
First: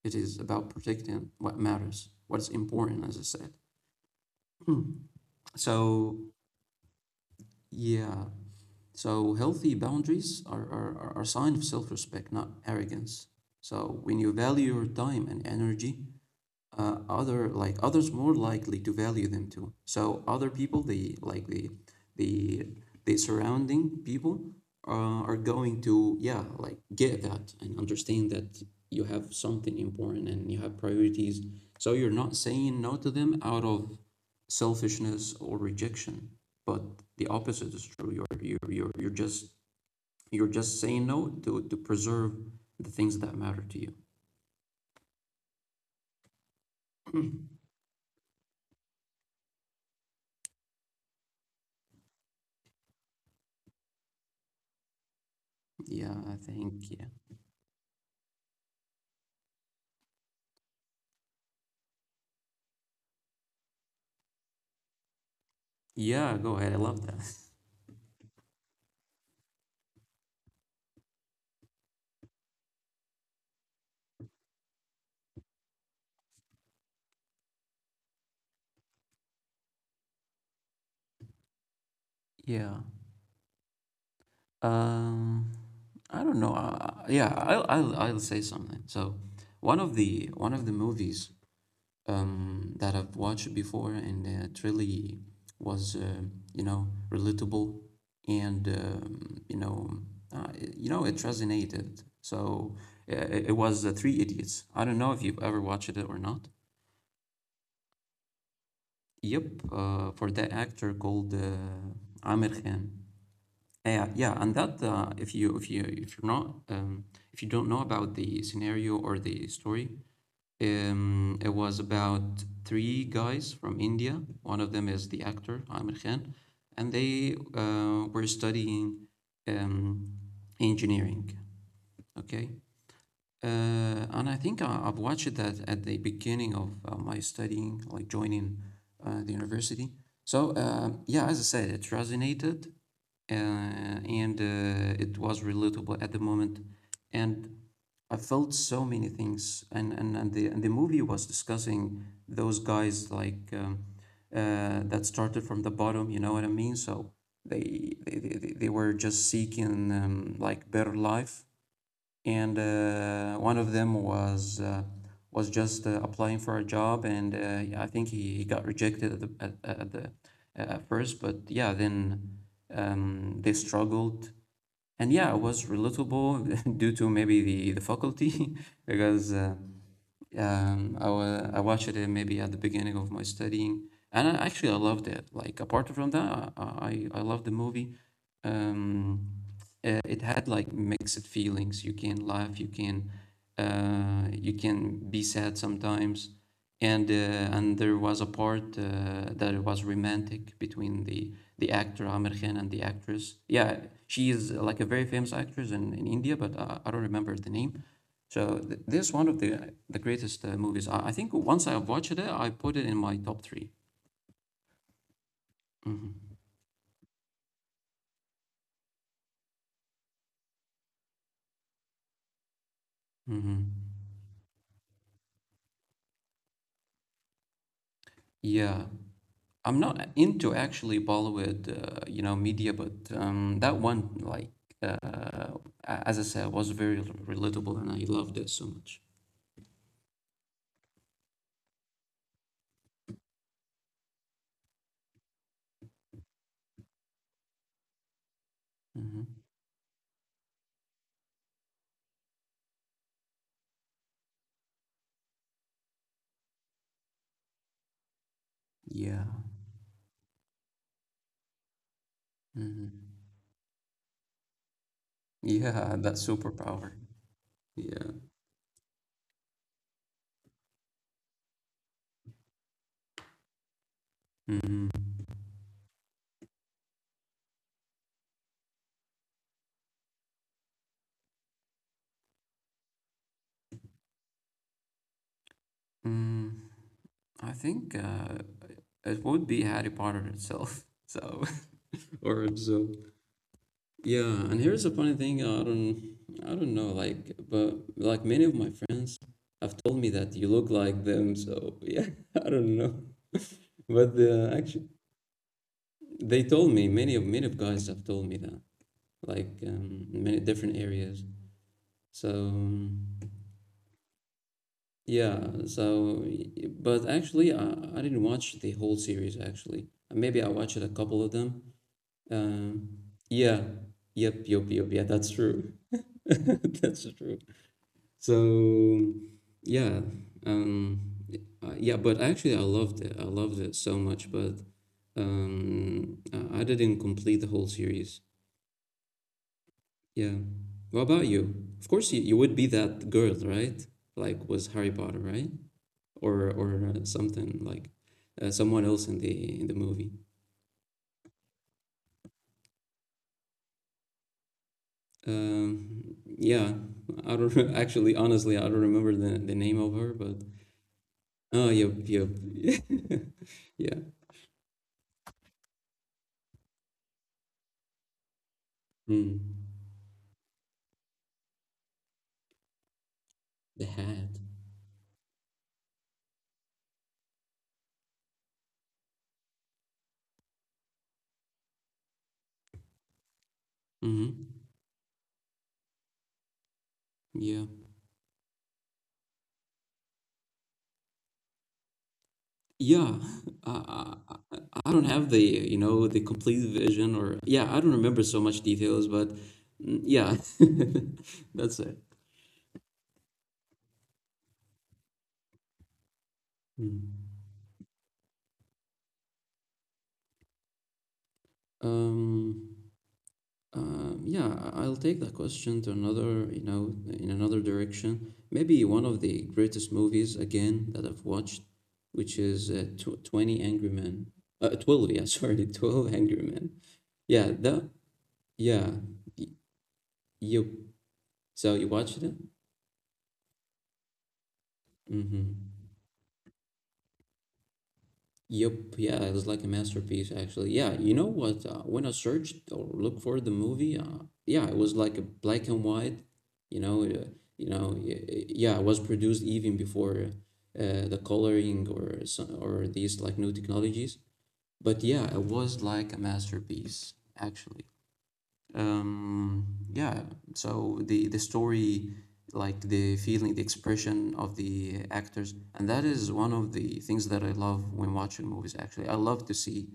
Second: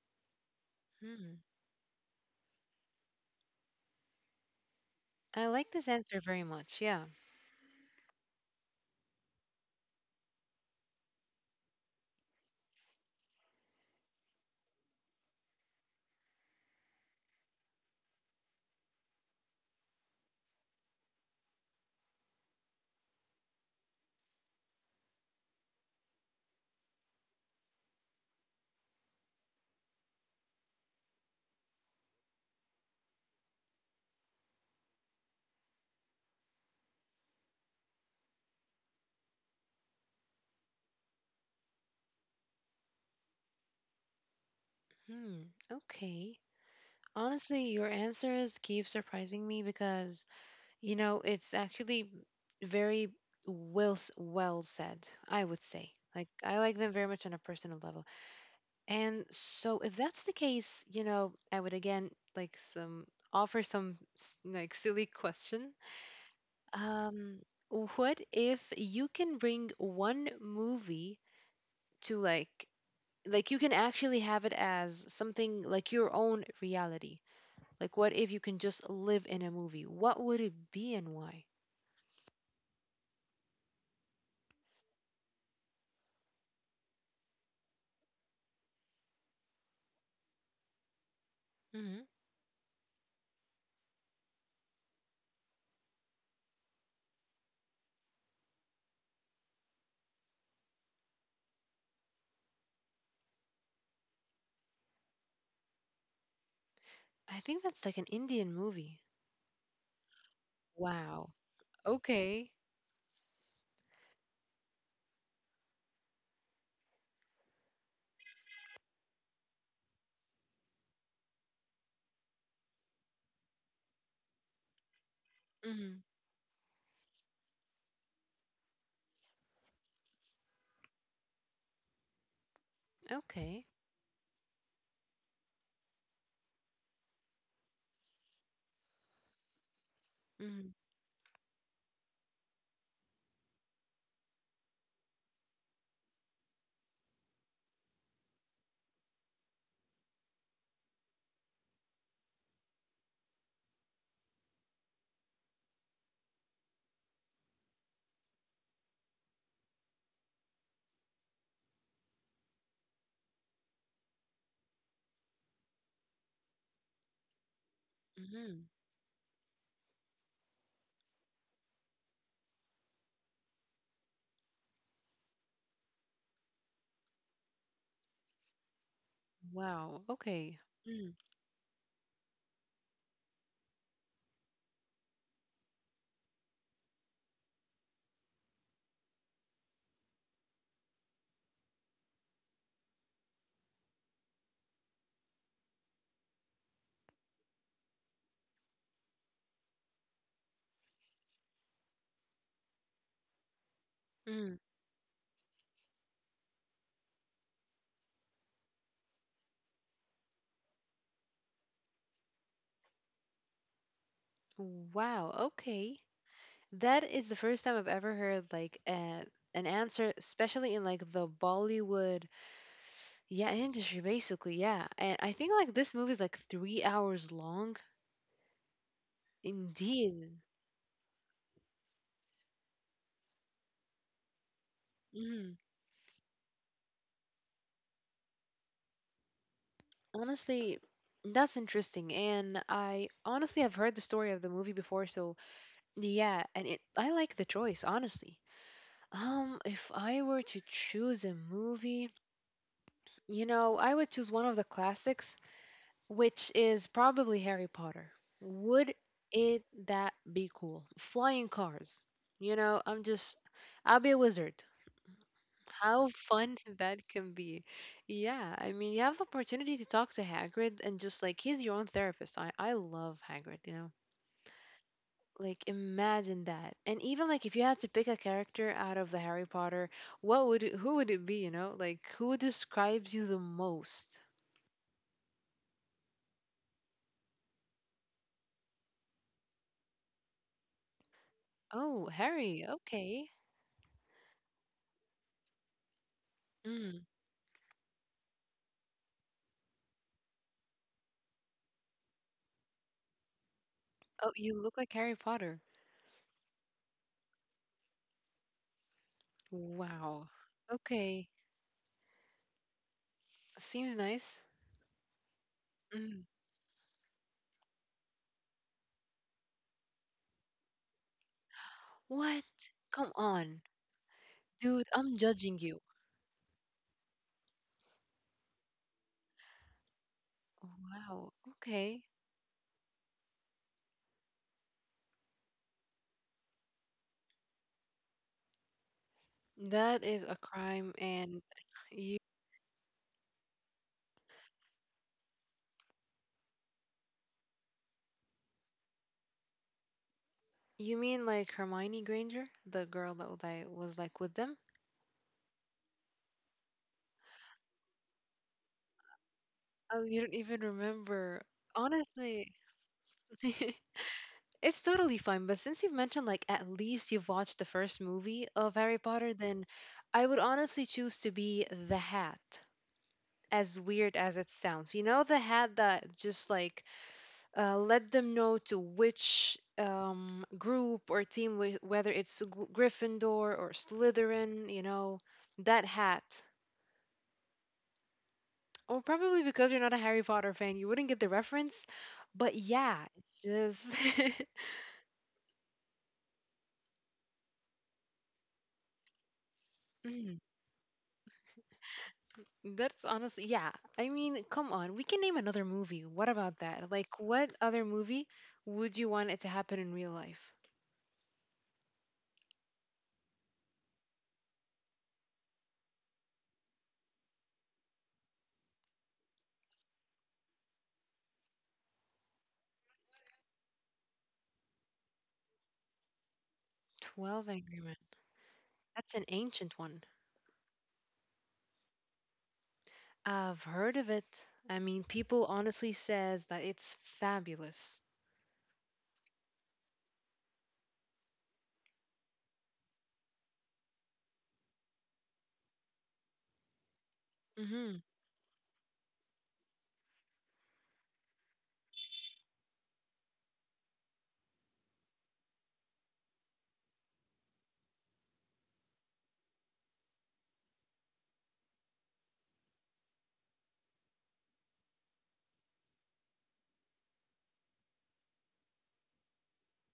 A: It is about protecting
B: mm.
A: what matters, what's important, as I said.
B: I like this
A: So
B: answer very much. Yeah.
A: yeah, so healthy boundaries are, are, are a sign of self-respect, not arrogance. So when you value your time and energy, uh, other like others more likely to value them too. So other people, the like the the the surrounding people uh, are going to, yeah, like get that and understand that you have something important and you have priorities. So you're not saying no to them out of selfishness or rejection, but the opposite is true. You're you're you're, you're just you're just saying no to to preserve the things that matter to you.
B: Hmm. Okay. Honestly, your answers keep surprising me because, you know, it's actually very well s- well said, I would say.
A: Yeah,
B: Like
A: I
B: I
A: think,
B: like them
A: yeah.
B: very much on a personal level. And so if that's the case, you know, I would again like some offer some s- like silly question.
A: Yeah, go ahead. I love that.
B: Um, what if you can bring one movie to like like you can actually have it as something like your own reality? Like what if you can just live in a movie? What would it be and why?
A: Yeah. Um, I don't know. Uh, yeah, I'll, I'll I'll say something. So, one of the one of the movies
B: hmm
A: um that I've watched before, and uh, it really was, uh, you know relatable, and um, you know uh, it- you know it resonated. So uh, it, it was, uh, Three Idiots. I don't know if you've ever watched it or not.
B: I think that's like an Indian movie.
A: Yep. Uh, for that actor called,
B: Wow.
A: uh, Amir
B: Okay.
A: Khan. Uh, yeah, and that uh, if you if you if you're not um, if you don't know about the scenario or the story, um, it was about three guys from India. One of them is the actor Amir
B: Hmm.
A: Khan, and they, uh, were studying, um, engineering. Okay,
B: Okay.
A: uh, and I think I, I've watched that at the beginning of uh, my studying, like joining uh, the university. So,
B: Hmm.
A: um, yeah, as I said, it resonated, uh, and uh, it was relatable at the moment, and I felt so many things. And and, and the and the movie was discussing those guys like, um, uh, that started from the bottom. You know what I mean? So they they they, they they were just seeking, um, like, better life, and uh, one of them was, uh, was just uh, applying for a job, and uh, yeah, I think he, he got
B: Hmm.
A: rejected at the at, at the uh, at first, but yeah, then um, they struggled, and yeah, it was relatable due to maybe the the faculty because, uh,
B: Wow. Okay.
A: um, I wa- I watched it maybe at the beginning of my studying, and, I, actually I loved it. Like apart from that, I I, I love the movie. Um, uh, it had like mixed feelings. You can laugh, you can uh, you can be sad sometimes, and, uh, and there was a part, uh, that it was romantic between the the actor Amir Khan and the actress. Yeah, she is,
B: Mm-hmm.
A: uh, like, a very famous actress in, in India, but I, I don't remember the name. So th- this is one of the the greatest, uh, movies. I, I think once I watched it, I put it in my top three.
B: Wow. Okay.
A: Mm-hmm.
B: That is the first time I've ever heard like a, an answer, especially in like the Bollywood, yeah, industry,
A: Mm-hmm.
B: basically, yeah. And I think like this movie is like three hours long.
A: Yeah, I'm not
B: Indeed.
A: into actually Bollywood, uh, you know, media, but, um, that one, like, uh,
B: Mhm.
A: a- as I said, was very rel- relatable, and I loved it so much.
B: Honestly, that's interesting. And I honestly have heard the story of the movie before, so yeah. And it, I like the choice, honestly.
A: Mm-hmm.
B: Um, if I were to choose a movie, you know, I would choose one of the classics, which is probably Harry Potter. Would
A: Yeah.
B: it that be cool? Flying cars. You know, I'm
A: Mm-hmm.
B: just I'll be a wizard.
A: Yeah,
B: How
A: that
B: fun
A: superpower.
B: that can be.
A: Yeah.
B: Yeah, I mean, you have the opportunity to talk to Hagrid and just like he's your own therapist. I I love Hagrid, you know.
A: Mm-hmm.
B: Like imagine that. And even like if you had to pick a character out of the Harry Potter, what would it, who would it be, you know? Like who describes you the most?
A: Mm, I think, uh, it would be Harry Potter itself. So,
B: Oh,
A: or
B: Harry.
A: absorb.
B: Okay.
A: Yeah, and here's the funny thing, I don't I don't know, like, but like many of my friends have told me that you look like them, so yeah, I don't know. But,
B: Oh,
A: uh,
B: you look
A: actually
B: like Harry Potter.
A: they told me, many of many of guys have told me that, like, um, in
B: Wow.
A: many different areas.
B: Okay.
A: So
B: Seems nice.
A: yeah,
B: Mm.
A: so but actually I, I didn't watch the whole series actually. Maybe I watched a couple of them.
B: What?
A: Um
B: Come on.
A: yeah. Yep, yep,
B: Dude,
A: yep. Yeah,
B: I'm
A: that's
B: judging
A: true.
B: you.
A: That's true. So yeah, um,
B: Wow.
A: uh, yeah,
B: Okay.
A: but actually I loved it. I loved it so much, but, um, I I didn't complete the whole series.
B: That is a
A: Yeah.
B: crime.
A: What about
B: And
A: you? Of course,
B: you
A: you, you would be that girl, right? Like, was Harry Potter, right? Or or uh, something like, uh, someone else in the in the movie.
B: you mean like Hermione Granger, the girl that was like was, like, with them?
A: Um, yeah, I don't re- actually, honestly, I don't remember the the name of
B: Oh,
A: her,
B: you don't
A: but,
B: even remember.
A: oh, yep, yep,
B: Honestly,
A: yeah, yeah.
B: it's totally fine, but since you've mentioned like at least you've watched the first movie of Harry Potter, then
A: Mm.
B: I would honestly choose to be the Hat. as
A: The
B: weird as
A: hat.
B: it sounds. You know, the hat that just like uh, let them know to which um, group or team, wh- whether it's Gl- Gryffindor or
A: Hmm.
B: Slytherin, you know, that hat.
A: Yeah.
B: Or probably because you're not a Harry Potter fan, you wouldn't get the reference. But yeah,
A: Yeah.
B: it's
A: I,
B: just.
A: I, I I don't have the, you know, the complete vision or, yeah, I don't remember so much details, but, mm, yeah,
B: Mm,
A: that's it.
B: That's honestly, yeah. I mean, come on. We can name another movie. What about that? Like,
A: Mm.
B: what other movie would you want it to happen in real life?
A: Um, um, yeah, I- I'll take that question to another, you know, in another direction. Maybe one of the greatest movies again that I've watched, which is, uh, tw twenty Angry Men. Uh, twelve, yeah, sorry, twelve Angry Men.
B: twelve
A: Yeah,
B: Angry
A: that,
B: Men.
A: yeah.
B: That's an
A: y-
B: ancient one.
A: Yep. So you watched it?
B: I've heard of it. I mean, people
A: Mm-hmm.
B: honestly says that it's fabulous.
A: Yep. Yeah, it was like a masterpiece, actually. Yeah, you know what? Uh, when I searched or looked for the movie, uh, yeah, it was like a black and white. You know, uh, you know,
B: Mm-hmm,
A: y- y- yeah, it was produced even before, uh, the coloring or some, or these like new technologies. But yeah, it was like a masterpiece, actually. um yeah so the the story, like the feeling, the expression of the actors, and that is one of the things that I love when watching movies. Actually, I love to see,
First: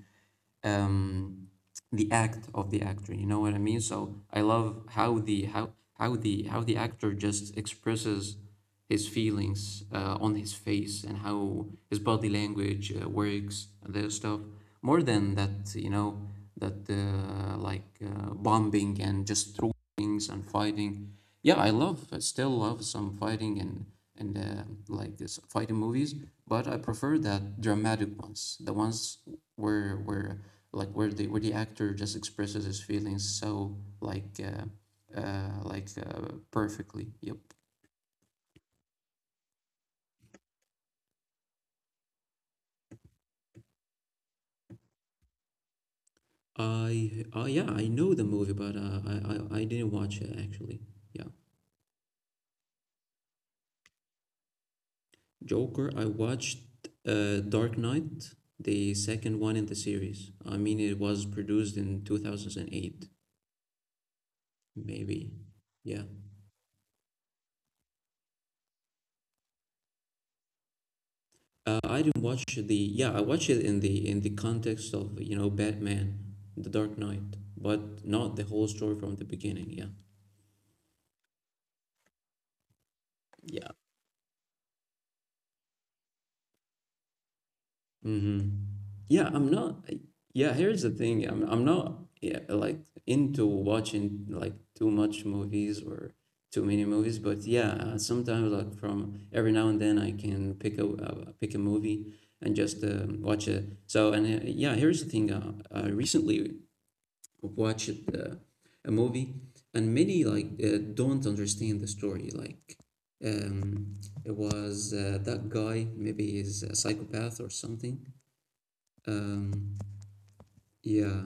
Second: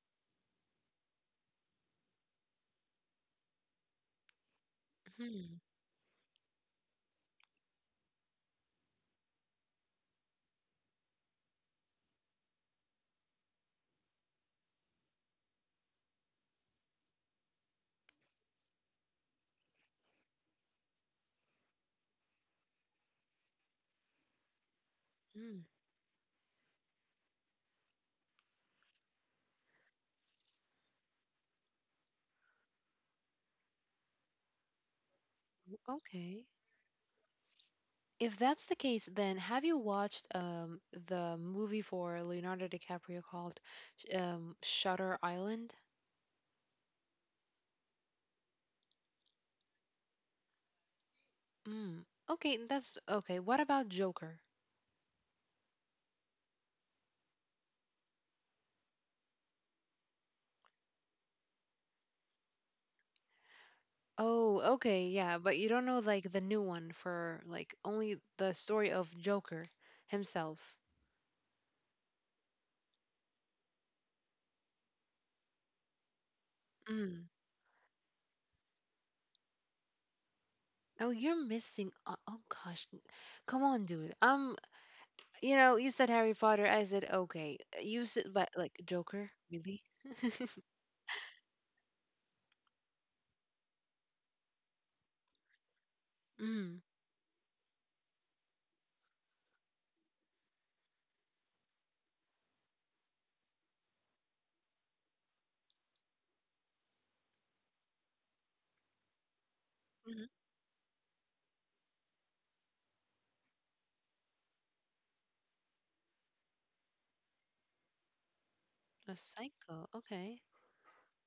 A: um, the act of the actor. You know what I mean? So I love how the
B: mm-hmm,
A: how how the how the actor just expresses his feelings, uh, on his face, and how his body language, uh, works, and that stuff more than that, you know, that, uh, like uh, bombing and just throwing things and fighting. Yeah, i love I still love some fighting, and and uh, like this
B: mm.
A: fighting movies, but I prefer that dramatic ones, the ones where where like where the where the actor just expresses his feelings, so like, uh, uh, like uh,
B: Okay.
A: perfectly. Yep.
B: If that's the case, then have you watched um the movie for Leonardo DiCaprio called sh- um Shutter Island?
A: I uh, yeah, I know the movie, but, uh, I, I I didn't watch it actually. Yeah.
B: Mm. Okay, that's okay. What about Joker?
A: Joker. I watched, uh, Dark Knight, the second one in the series. I mean, it was produced in two thousand eight,
B: Oh, okay,
A: maybe.
B: yeah, but you don't know
A: Yeah.
B: like the new one for like only the story of Joker himself.
A: Uh, I didn't watch the yeah, I watched it in the in the context of, you know, Batman, The Dark
B: Mm.
A: Knight, but not the whole story from the beginning, yeah.
B: Oh, you're missing. o- Oh, gosh, come
A: Yeah.
B: on, dude. I'm You know, you said Harry Potter. I said okay. You said but
A: Mm-hmm.
B: like Joker,
A: Yeah, I'm
B: really?
A: not. I- Yeah, here's the thing. I'm I'm not yeah, like into watching like too much movies or too
B: Mm.
A: many movies, but yeah, uh, sometimes like from every now and then I can pick a uh, pick a movie and just um, watch it. So and uh, yeah, here's the thing. Uh, I recently watched uh, a movie, and many
B: hmm
A: like uh, don't understand the story. Like um, it was uh, that guy, maybe he's a psychopath or something.
B: A
A: Um,
B: Psycho. Okay.
A: yeah,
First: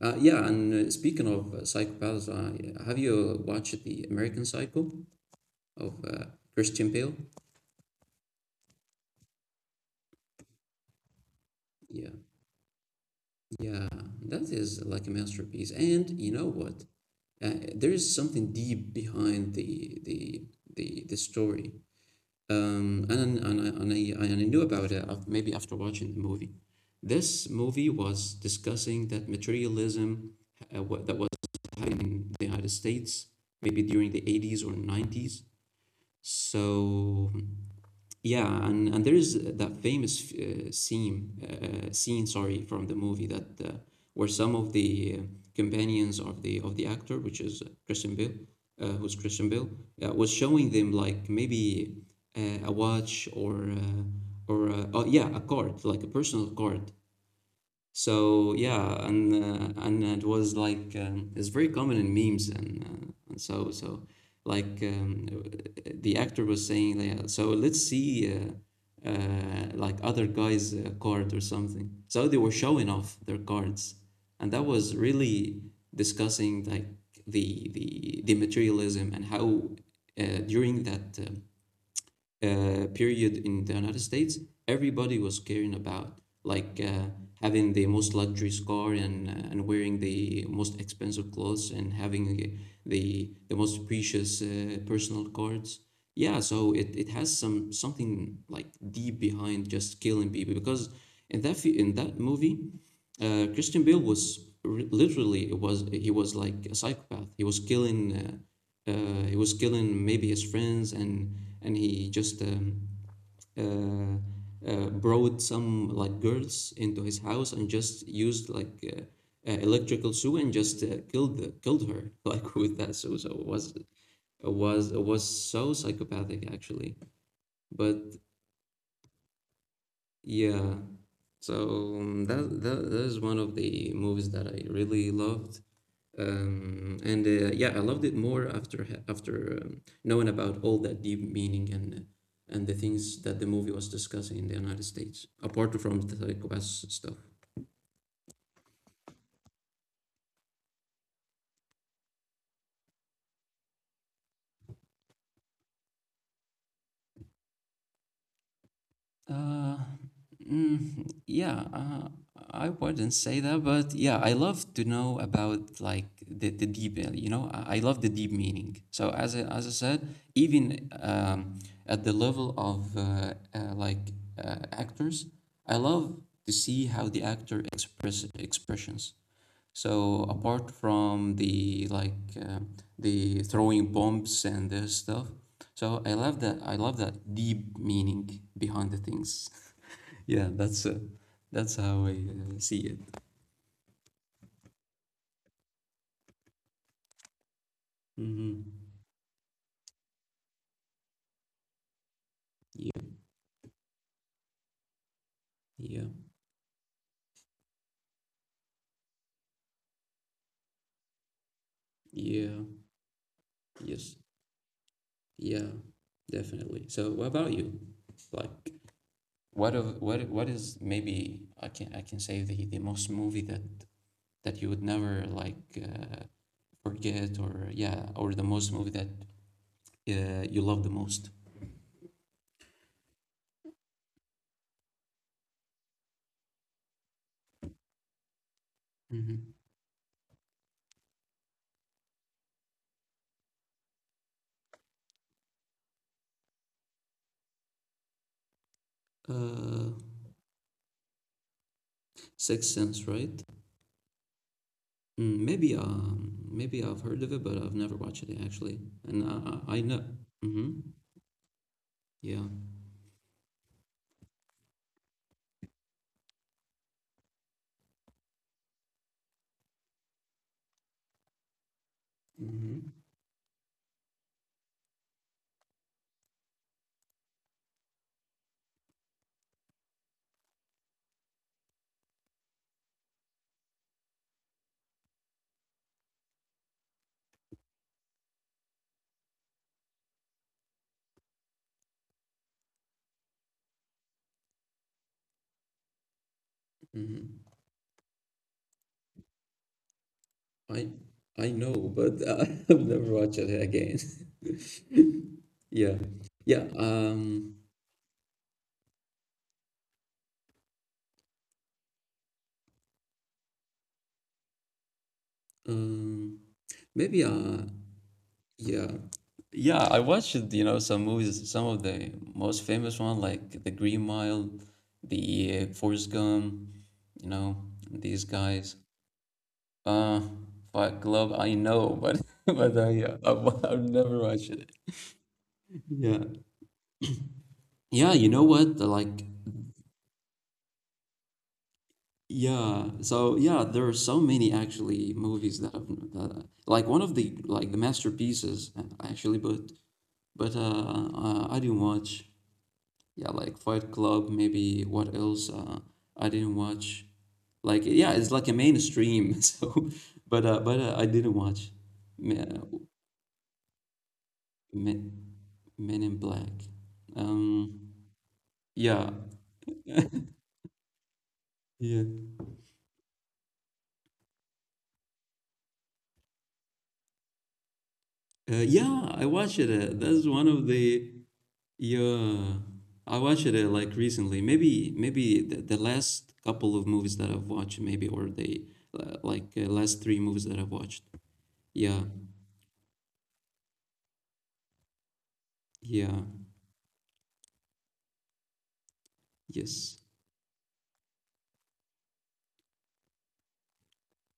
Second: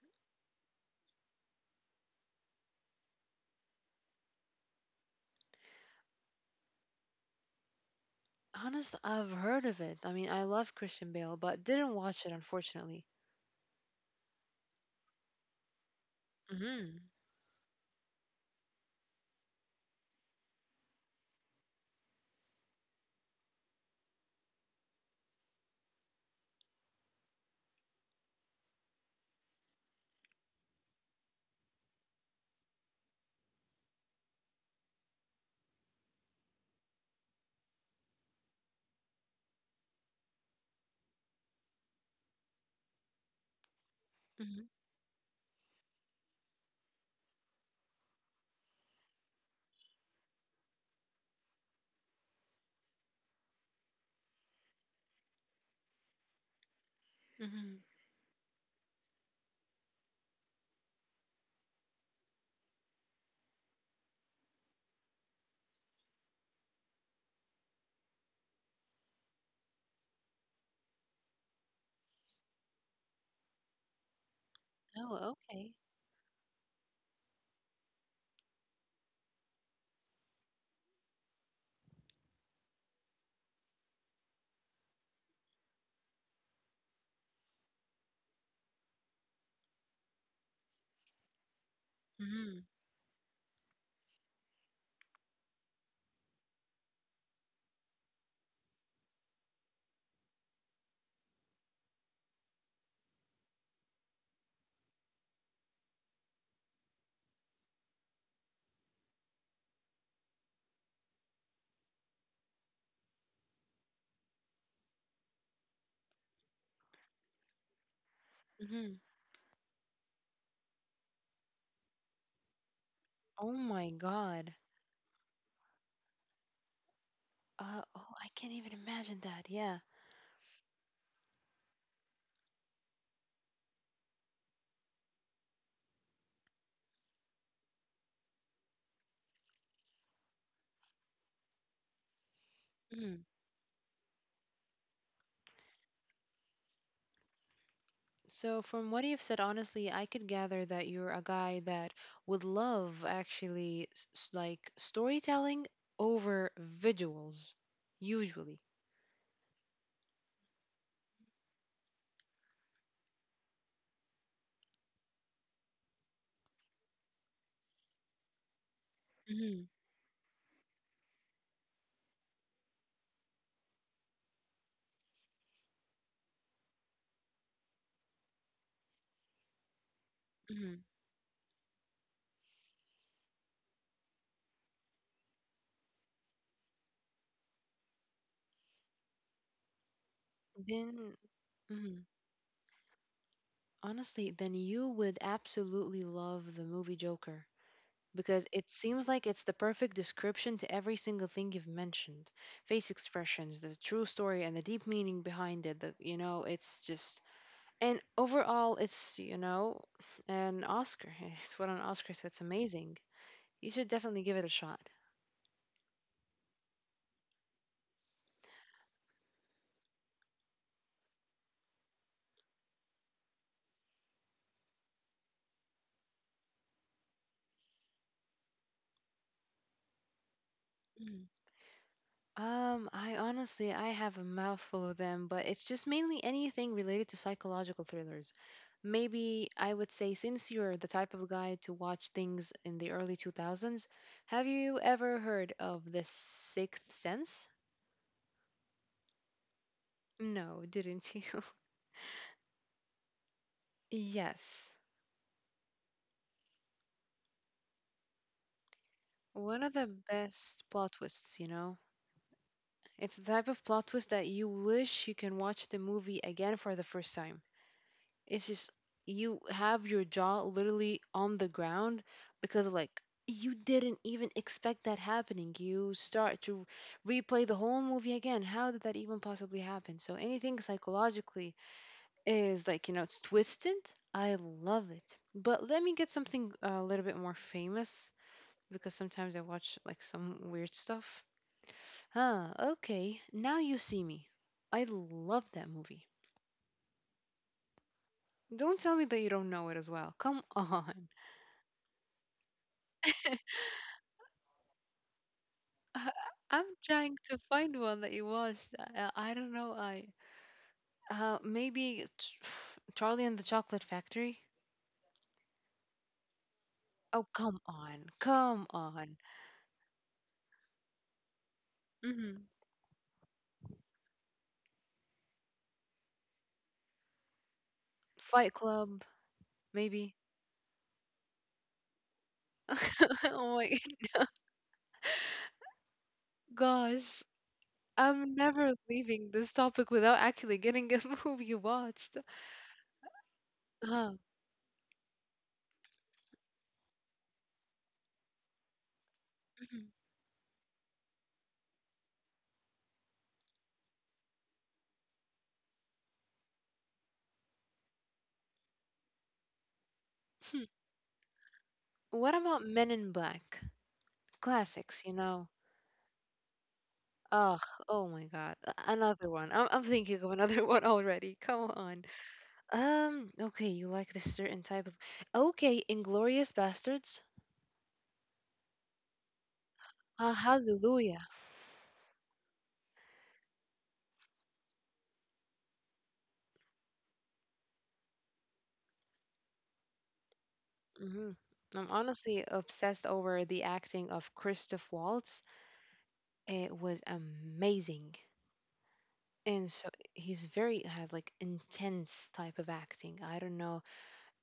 A: uh, yeah. And uh, Speaking of uh, psychopaths, I, have you watched the American Psycho of uh, Christian Bale?
B: Honest, I've heard of it. I mean, I love Christian Bale, but didn't
A: Yeah,
B: watch it unfortunately.
A: yeah. That is like a masterpiece. And you know what?
B: Mhm.
A: Uh, there is something deep behind the the the the story. Um, and and I, and I and I knew about it maybe after watching the movie. This movie was discussing that materialism uh, what, that was happening in the United States, maybe during the eighties or nineties. So hmm, yeah, and, and there is that famous uh, scene, uh, scene, sorry, from the movie that uh, where some
B: Mhm.
A: of the uh, companions of the of the actor, which is Christian Bale, uh, who's Christian Bale, uh, was showing them like maybe uh, a watch or uh, or uh, oh yeah, a card, like a personal card.
B: Mhm.
A: So yeah, and uh, and it was like um, it's very common in memes and uh, and so so like um, the actor was saying like, uh, so let's see uh, uh, like other guys' uh, card or something. So they were showing off their cards, and that was
B: Oh,
A: really
B: okay.
A: discussing like the the the materialism and how uh, during that um uh, period in the United States, everybody was caring about like uh, having the most luxurious car and uh, and wearing the most expensive clothes and having
B: Mhm.
A: the the most precious uh, personal cards. Yeah, so it, it has some something like deep behind just killing people because in that fi- in that movie, uh, Christian Bale was r- literally it was he was like a psychopath. He was killing. Uh, uh, he was killing maybe his friends, and and he just um, uh, uh, brought some like girls into his house and just used like
B: Mhm.
A: uh, uh, electrical saw and just uh, killed the, killed her like with that saw. So it
B: Oh
A: was
B: my God.
A: it was it was so psychopathic actually.
B: Uh,
A: But
B: oh, I can't even imagine that. Yeah.
A: yeah. So um, that, that that is one of the movies that I really loved. Um, and uh, Yeah, I loved it more after ha- after um, knowing about all that deep meaning and and the
B: Mm-hmm.
A: things that the movie was discussing in the United States, apart from the psychopath stuff.
B: So, from what you've said, honestly, I could gather that you're a guy that would love actually s- s- like storytelling over visuals, usually.
A: Uh, mm, yeah, uh, I wouldn't say that, but yeah, I love to know about like the, the deep, uh, you know, I I love the deep meaning. So as I,
B: hmm
A: as I said, even um, at the level of uh, uh, like uh, actors, I love to see how the actor express expressions. So apart
B: hmm
A: from the like uh, the throwing bombs and this stuff, so I love that I love that deep meaning behind the things. Yeah, that's uh,
B: Then,
A: that's
B: mhm,
A: how I uh, see it.
B: honestly, then you would absolutely love the movie Joker, because it
A: Mm-hmm.
B: seems like it's the perfect description to every single thing you've mentioned. Face
A: Yeah,
B: expressions, the true story, and the deep meaning behind it. The,
A: yeah,
B: you know, it's just. And overall, it's, you know, an Oscar. It's won an Oscar, so it's
A: yeah,
B: amazing. You should
A: yes,
B: definitely give it a shot.
A: yeah, definitely. So what about you? Like, what of what what is, maybe I can I can say the the most movie that that you would never like uh, forget, or yeah, or the most movie that uh, you love the
B: Mm.
A: most?
B: Um, I honestly, I have a mouthful of them, but it's just mainly anything related to psychological thrillers. Maybe
A: Hmm.
B: I would say, since you're the type of guy to watch things in the early two thousands, have you ever heard of The Sixth Sense?
A: Uh,
B: No, didn't you?
A: Sixth Sense, right?
B: Yes.
A: Mm, maybe um, maybe I've heard of it, but I've never watched it actually. And I
B: One of
A: I,
B: the
A: I know.
B: best
A: Hmm.
B: plot twists, you know?
A: Yeah.
B: It's the type of plot twist that you wish you can watch the movie again for the first time. It's just you have your jaw literally on the ground because
A: Hmm.
B: like you didn't even expect that happening. You start to replay the whole movie again. How did that even possibly happen? So anything psychologically is like, you know, it's twisted. I love it. But let me get something uh, a little bit more famous, because sometimes I watch like some weird stuff. Ah, okay. Now you see me. I love that movie.
A: Hmm.
B: Don't tell me that you don't know it as well. Come
A: I
B: on.
A: I know, but uh, I've never watched it again. Yeah.
B: I, I'm
A: Yeah.
B: trying to
A: Um.
B: find one that you watched. I, I don't know. I uh maybe Ch- Charlie and the Chocolate Factory.
A: Um.
B: Oh,
A: Maybe.
B: come
A: Uh.
B: on. Come
A: Yeah.
B: on.
A: Yeah, I watched, you know, some movies, some of the
B: hmm
A: most famous one like The Green Mile, the uh, Forrest Gump, you know, these
B: Fight
A: guys.
B: Club, maybe.
A: Uh, Fight Club, I know, but but I, uh, yeah,
B: Oh
A: I've,
B: my
A: I've never watched it. Yeah.
B: gosh.
A: Yeah, you
B: I'm
A: know
B: never
A: what? Like,
B: leaving this topic without actually getting a movie you watched.
A: yeah. So yeah, there are
B: Uh,
A: so many actually movies that I've that, like one of the like the masterpieces uh, actually, but
B: mhm.
A: but uh, uh I didn't watch. Yeah, like Fight Club, maybe what else? Uh, I didn't watch. Like yeah, it's like a mainstream. So, but uh, but uh, I didn't watch.
B: What
A: Me-
B: about
A: uh,
B: Men in Black? Classics, you
A: Men,
B: know.
A: Men in Black.
B: Ugh,
A: Um.
B: oh my God. a-
A: Yeah.
B: Another one. I'm, I'm thinking of another one already. Come on.
A: Yeah.
B: Um, okay, you like this certain type of. Okay, Inglorious Bastards.
A: Uh, yeah, I watched it. uh, That's
B: Ah,
A: one of the
B: hallelujah.
A: yeah. I watched it uh, like recently. Maybe maybe the, the last couple of movies that I've watched, maybe, or the uh, like uh, last three movies that I've watched.
B: hmm I'm
A: Yeah.
B: honestly obsessed over the acting of Christoph Waltz.
A: Yeah.
B: It was amazing. And so
A: Yes.
B: he's very has like intense type of acting. I don't know.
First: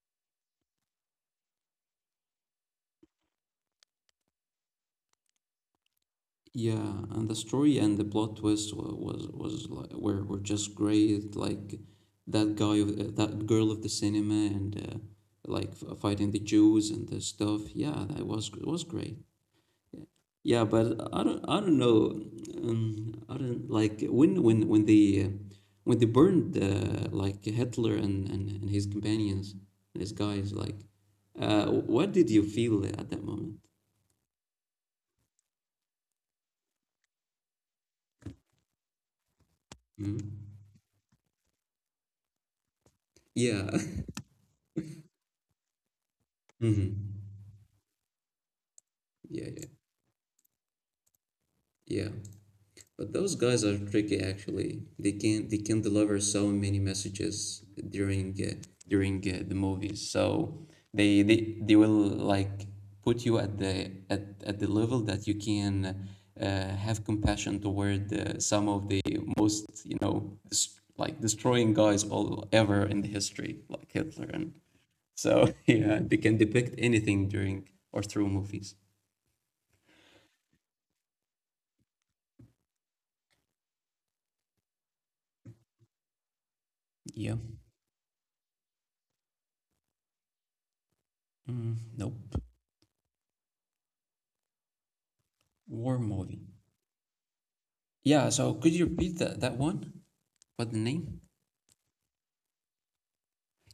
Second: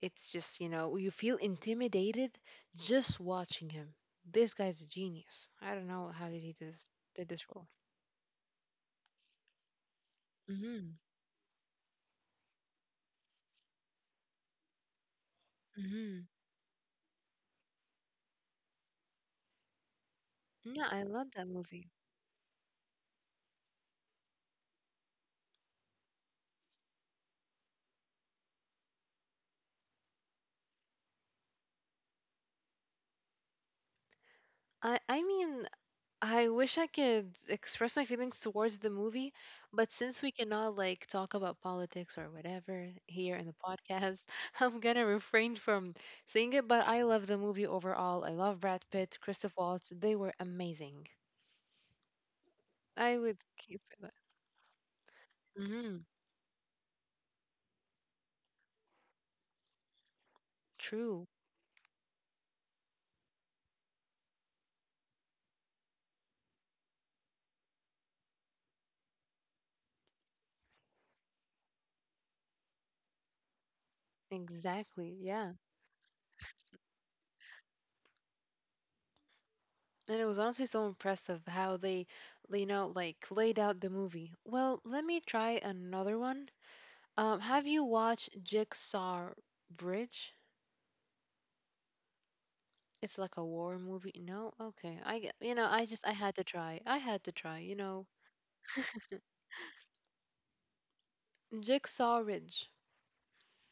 B: It's just, you know, you feel intimidated just watching him. This guy's a genius. I don't know how did he did this
A: Yeah,
B: did
A: and the
B: this role.
A: story and the plot twist was was, was like, were were just
B: Mhm.
A: great. Like that guy, of- uh, that girl of the cinema, and uh, like f-
B: Mhm.
A: fighting the Jews and the stuff. Yeah, that was it was great. Yeah, but
B: Yeah, I
A: I
B: love
A: don't
B: that
A: I don't
B: movie.
A: know. Um, I don't like when when when they uh, when they burned uh, like Hitler and, and and his companions, his guys. Like, uh, what did you feel at that moment?
B: I I mean, I wish I could express my feelings towards the movie, but since we
A: Mhm.
B: cannot like talk about politics or whatever here in the
A: Yeah.
B: podcast, I'm gonna refrain from saying it, but I love
A: Hmm.
B: the movie overall. I love Brad Pitt,
A: Yeah,
B: Christoph
A: yeah,
B: Waltz. They were amazing.
A: yeah. But
B: I
A: those
B: would
A: guys are
B: keep it.
A: tricky actually. They can they can
B: Mm-hmm.
A: deliver so many messages during uh, during uh, the movies. So they,
B: True.
A: they they will like put you at the at, at the level that you can uh, have compassion toward uh, some of the most, you know, dis- like destroying guys all ever in the history like Hitler and
B: Exactly, yeah.
A: so yeah, they can depict anything during or through movies.
B: And it was honestly so impressive how they, you know, like laid out the movie. Well, let me try another one.
A: Yeah.
B: Um, have you watched Jigsaw Bridge?
A: Mm, nope.
B: It's like a war movie. No? Okay. I, g- you know, I
A: War
B: just, I had to
A: movie.
B: try, I had to try, you know.
A: Yeah, so could you repeat that that one? What the name?
B: Jigsaw Ridge.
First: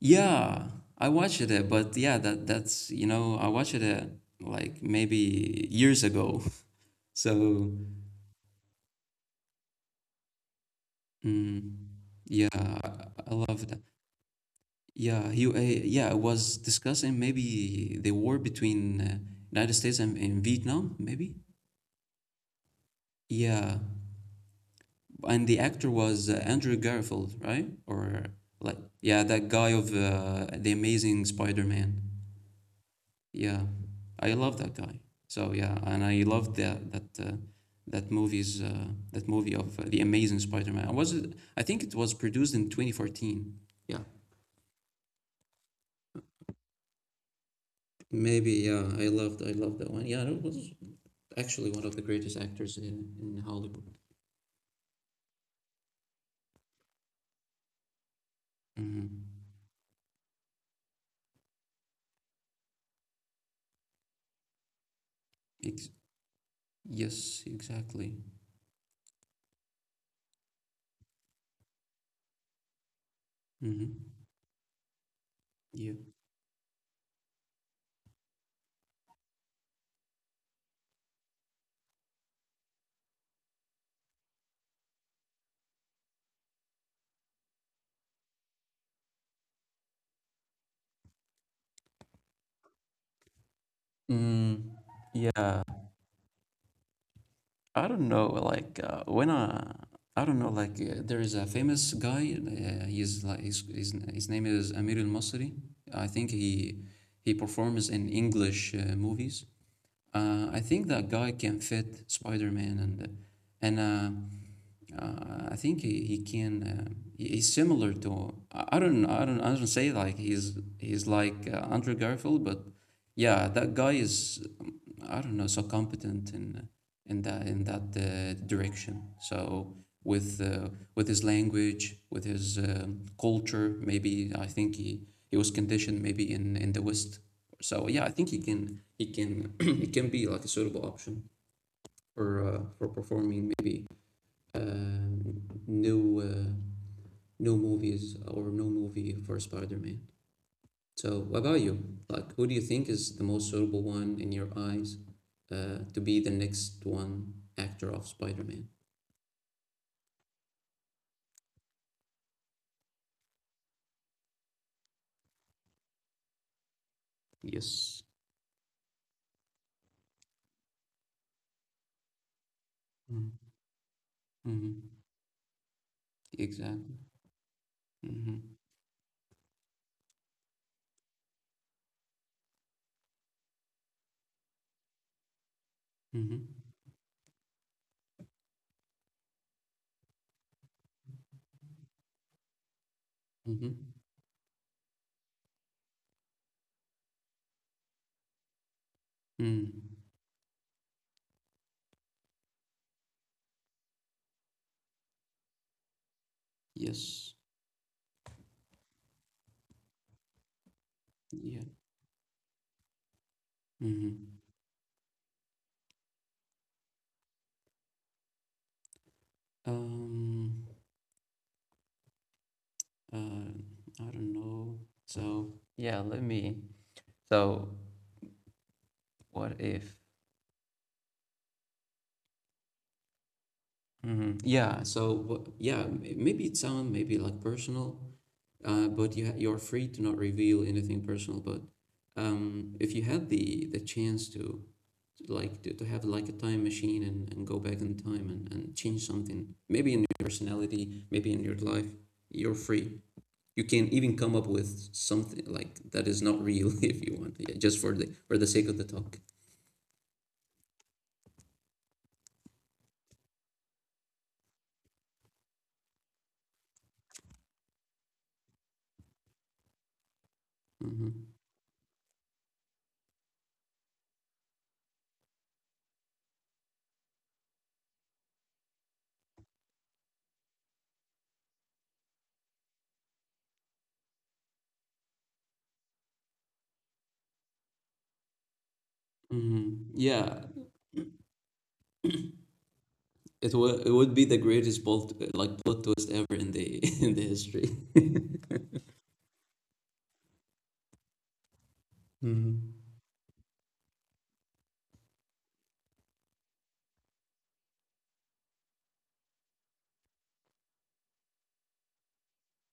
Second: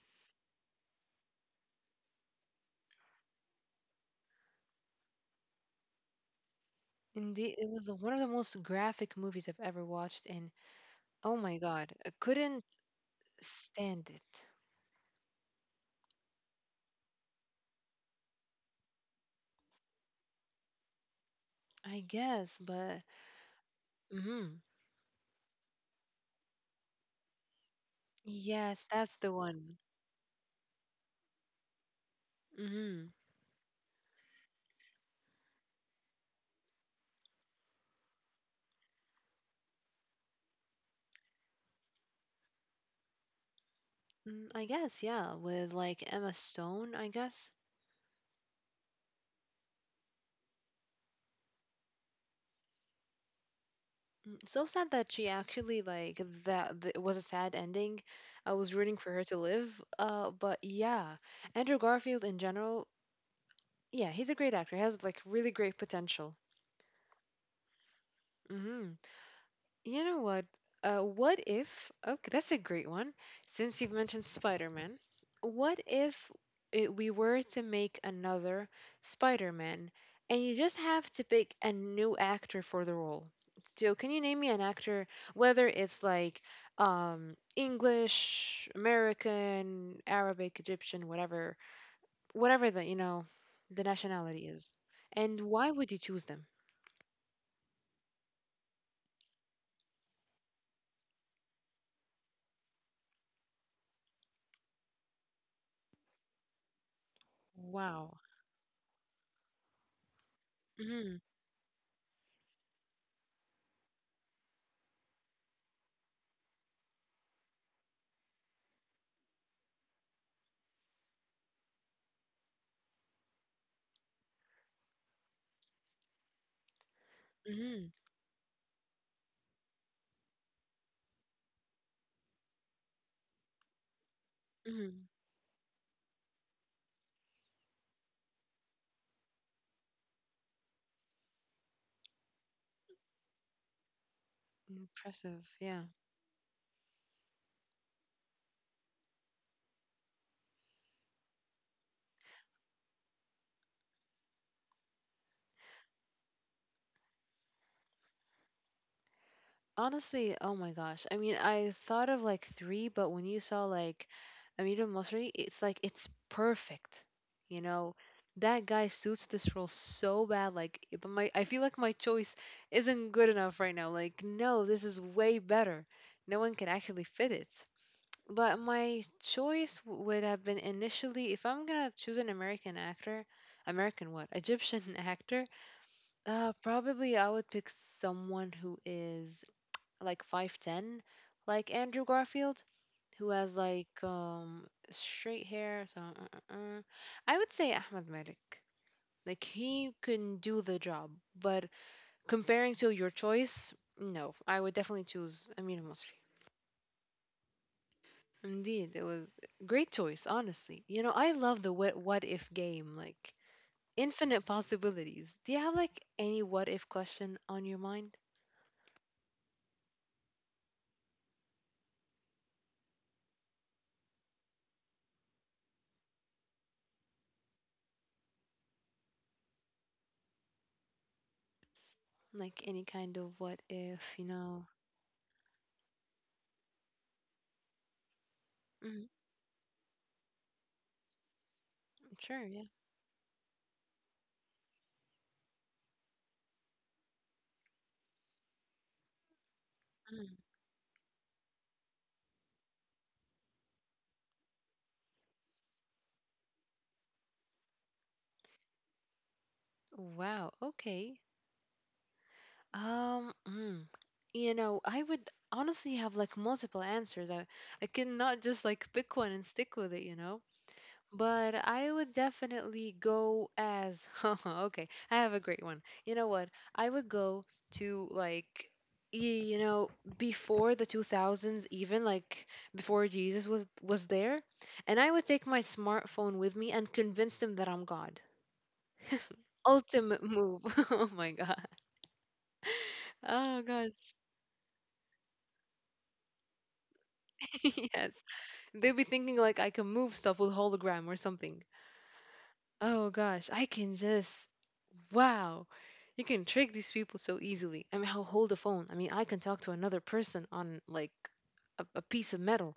A: Yeah, I watched it, but yeah, that that's, you know, I watched it uh, like maybe years ago.
B: Indeed, it
A: So
B: was one of the most graphic movies I've ever watched, and oh my
A: mm,
B: God, I
A: yeah,
B: couldn't
A: I, I love that.
B: stand it.
A: Yeah, he uh, yeah, I was discussing maybe the war between uh, United States and, and Vietnam maybe.
B: I guess, but,
A: Yeah,
B: mm-hmm.
A: and the actor was uh, Andrew Garfield, right? Or like
B: Yes, that's
A: yeah,
B: the
A: that guy
B: one.
A: of uh, the Amazing Spider-Man.
B: Mm-hmm.
A: Yeah, I love that guy. So yeah, and I loved that that uh, that movie's uh, that movie of uh, the Amazing Spider-Man. I was, I think it was produced in twenty fourteen. Yeah,
B: Mm, I guess, yeah, with like Emma Stone, I guess.
A: maybe. Yeah, I loved I loved that one. Yeah, it was actually one of the greatest actors in in Hollywood.
B: Mm, So sad that she actually like that, th- it was a sad ending. I was rooting for
A: Hmm.
B: her to live. Uh, but yeah, Andrew Garfield in general, yeah, he's a great actor. He has like really great
A: Ex-
B: potential.
A: yes, exactly.
B: Mm-hmm. You know what? Uh, what if? Okay, that's a great one. Since you've
A: Hmm.
B: mentioned Spider-Man, what
A: Yeah.
B: if it, we were to make another Spider-Man, and you just have to pick a new actor for the role? So, can you name me an actor, whether it's like um, English, American, Arabic, Egyptian, whatever, whatever the you know the nationality is,
A: Mm,
B: and
A: yeah,
B: why would you choose them?
A: I don't know, like uh, when I, I don't know, like, uh, there is a famous guy. Uh, he's like his, his his name is Amir Al Masri. I think he he performs in
B: Wow.
A: English uh, movies. Uh, I think that
B: hmm
A: guy can fit Spider-Man and and uh, uh, I think he, he can uh, he- he's similar to, I I don't I don't I don't say like he's he's like uh, Andrew Garfield, but yeah, that guy is um, I don't know, so competent in in that in that
B: hmm
A: uh, direction. So with uh, with his language, with his um culture, maybe, I think he
B: hmm
A: he was conditioned maybe in in the West. So yeah, I think he can he can he can be like a suitable option for uh, for performing maybe uh
B: Impressive, yeah.
A: new uh, new movies or no movie for Spider-Man. So what about you? Like, who do you think is the most suitable one in your eyes uh, to be the next one actor of Spider-Man?
B: Honestly, oh my gosh. I mean, I thought of like three, but when you saw like Amir al, it's like it's perfect. You know,
A: Yes.
B: that guy suits this role so bad. Like, it- my I feel like my choice isn't good enough right now. Like, no, this
A: Mm-hmm.
B: is way better. No one can
A: Exactly.
B: actually fit it.
A: Mm-hmm.
B: But my choice w- would have been initially, if I'm gonna choose an American actor, American what? Egyptian actor,
A: Mm-hmm.
B: Uh, probably I would pick someone who is like five'ten, like Andrew Garfield, who has
A: Mm-hmm.
B: like um straight hair. So uh, uh, uh. I would say Ahmed Malik. Like
A: Mm.
B: he can do the job, but comparing to your choice, no, I would definitely choose Amina Mosri.
A: Yes.
B: Indeed, it was great choice, honestly. You know, I love
A: Yeah.
B: the what, what if game, like
A: Mm-hmm.
B: infinite possibilities. Do you have like any what if question on your mind?
A: Um. Uh, I don't know. So yeah, let me. So what if?
B: Like any kind of what if, you
A: Mhm.
B: know.
A: Yeah. So what, yeah, m- maybe it's sound maybe like personal, uh,
B: Hmm.
A: but you ha- you're free to not reveal anything personal. But
B: Sure, yeah.
A: um, if you had the the chance to like to, to have like a time machine and, and go back in time and, and change something, maybe in your
B: Mhm.
A: personality, maybe in your life, you're free. You can even come up with something like that is not real if you want, yeah, just for the for the sake of the talk.
B: Wow, okay. Um, mm, you know, I would honestly have like multiple answers. I I cannot just like pick one and stick with it, you know.
A: Hmm.
B: But I would definitely go as okay. I have a great one. You know what? I would go to like y- you know before the two thousands even like before Jesus was was there, and I would take my smartphone with me and convince them that I'm God.
A: Hmm.
B: Ultimate
A: Yeah,
B: move. Oh my God.
A: it
B: Oh
A: would it
B: gosh.
A: would be the greatest bolt like plot twist ever in the in the history.
B: Yes. They'd be thinking like I can move stuff with hologram or something.
A: Hmm.
B: Oh gosh, I can just wow. You can trick these people so easily. I mean, I'll hold the phone. I mean, I can talk to another person on like a, a piece of metal.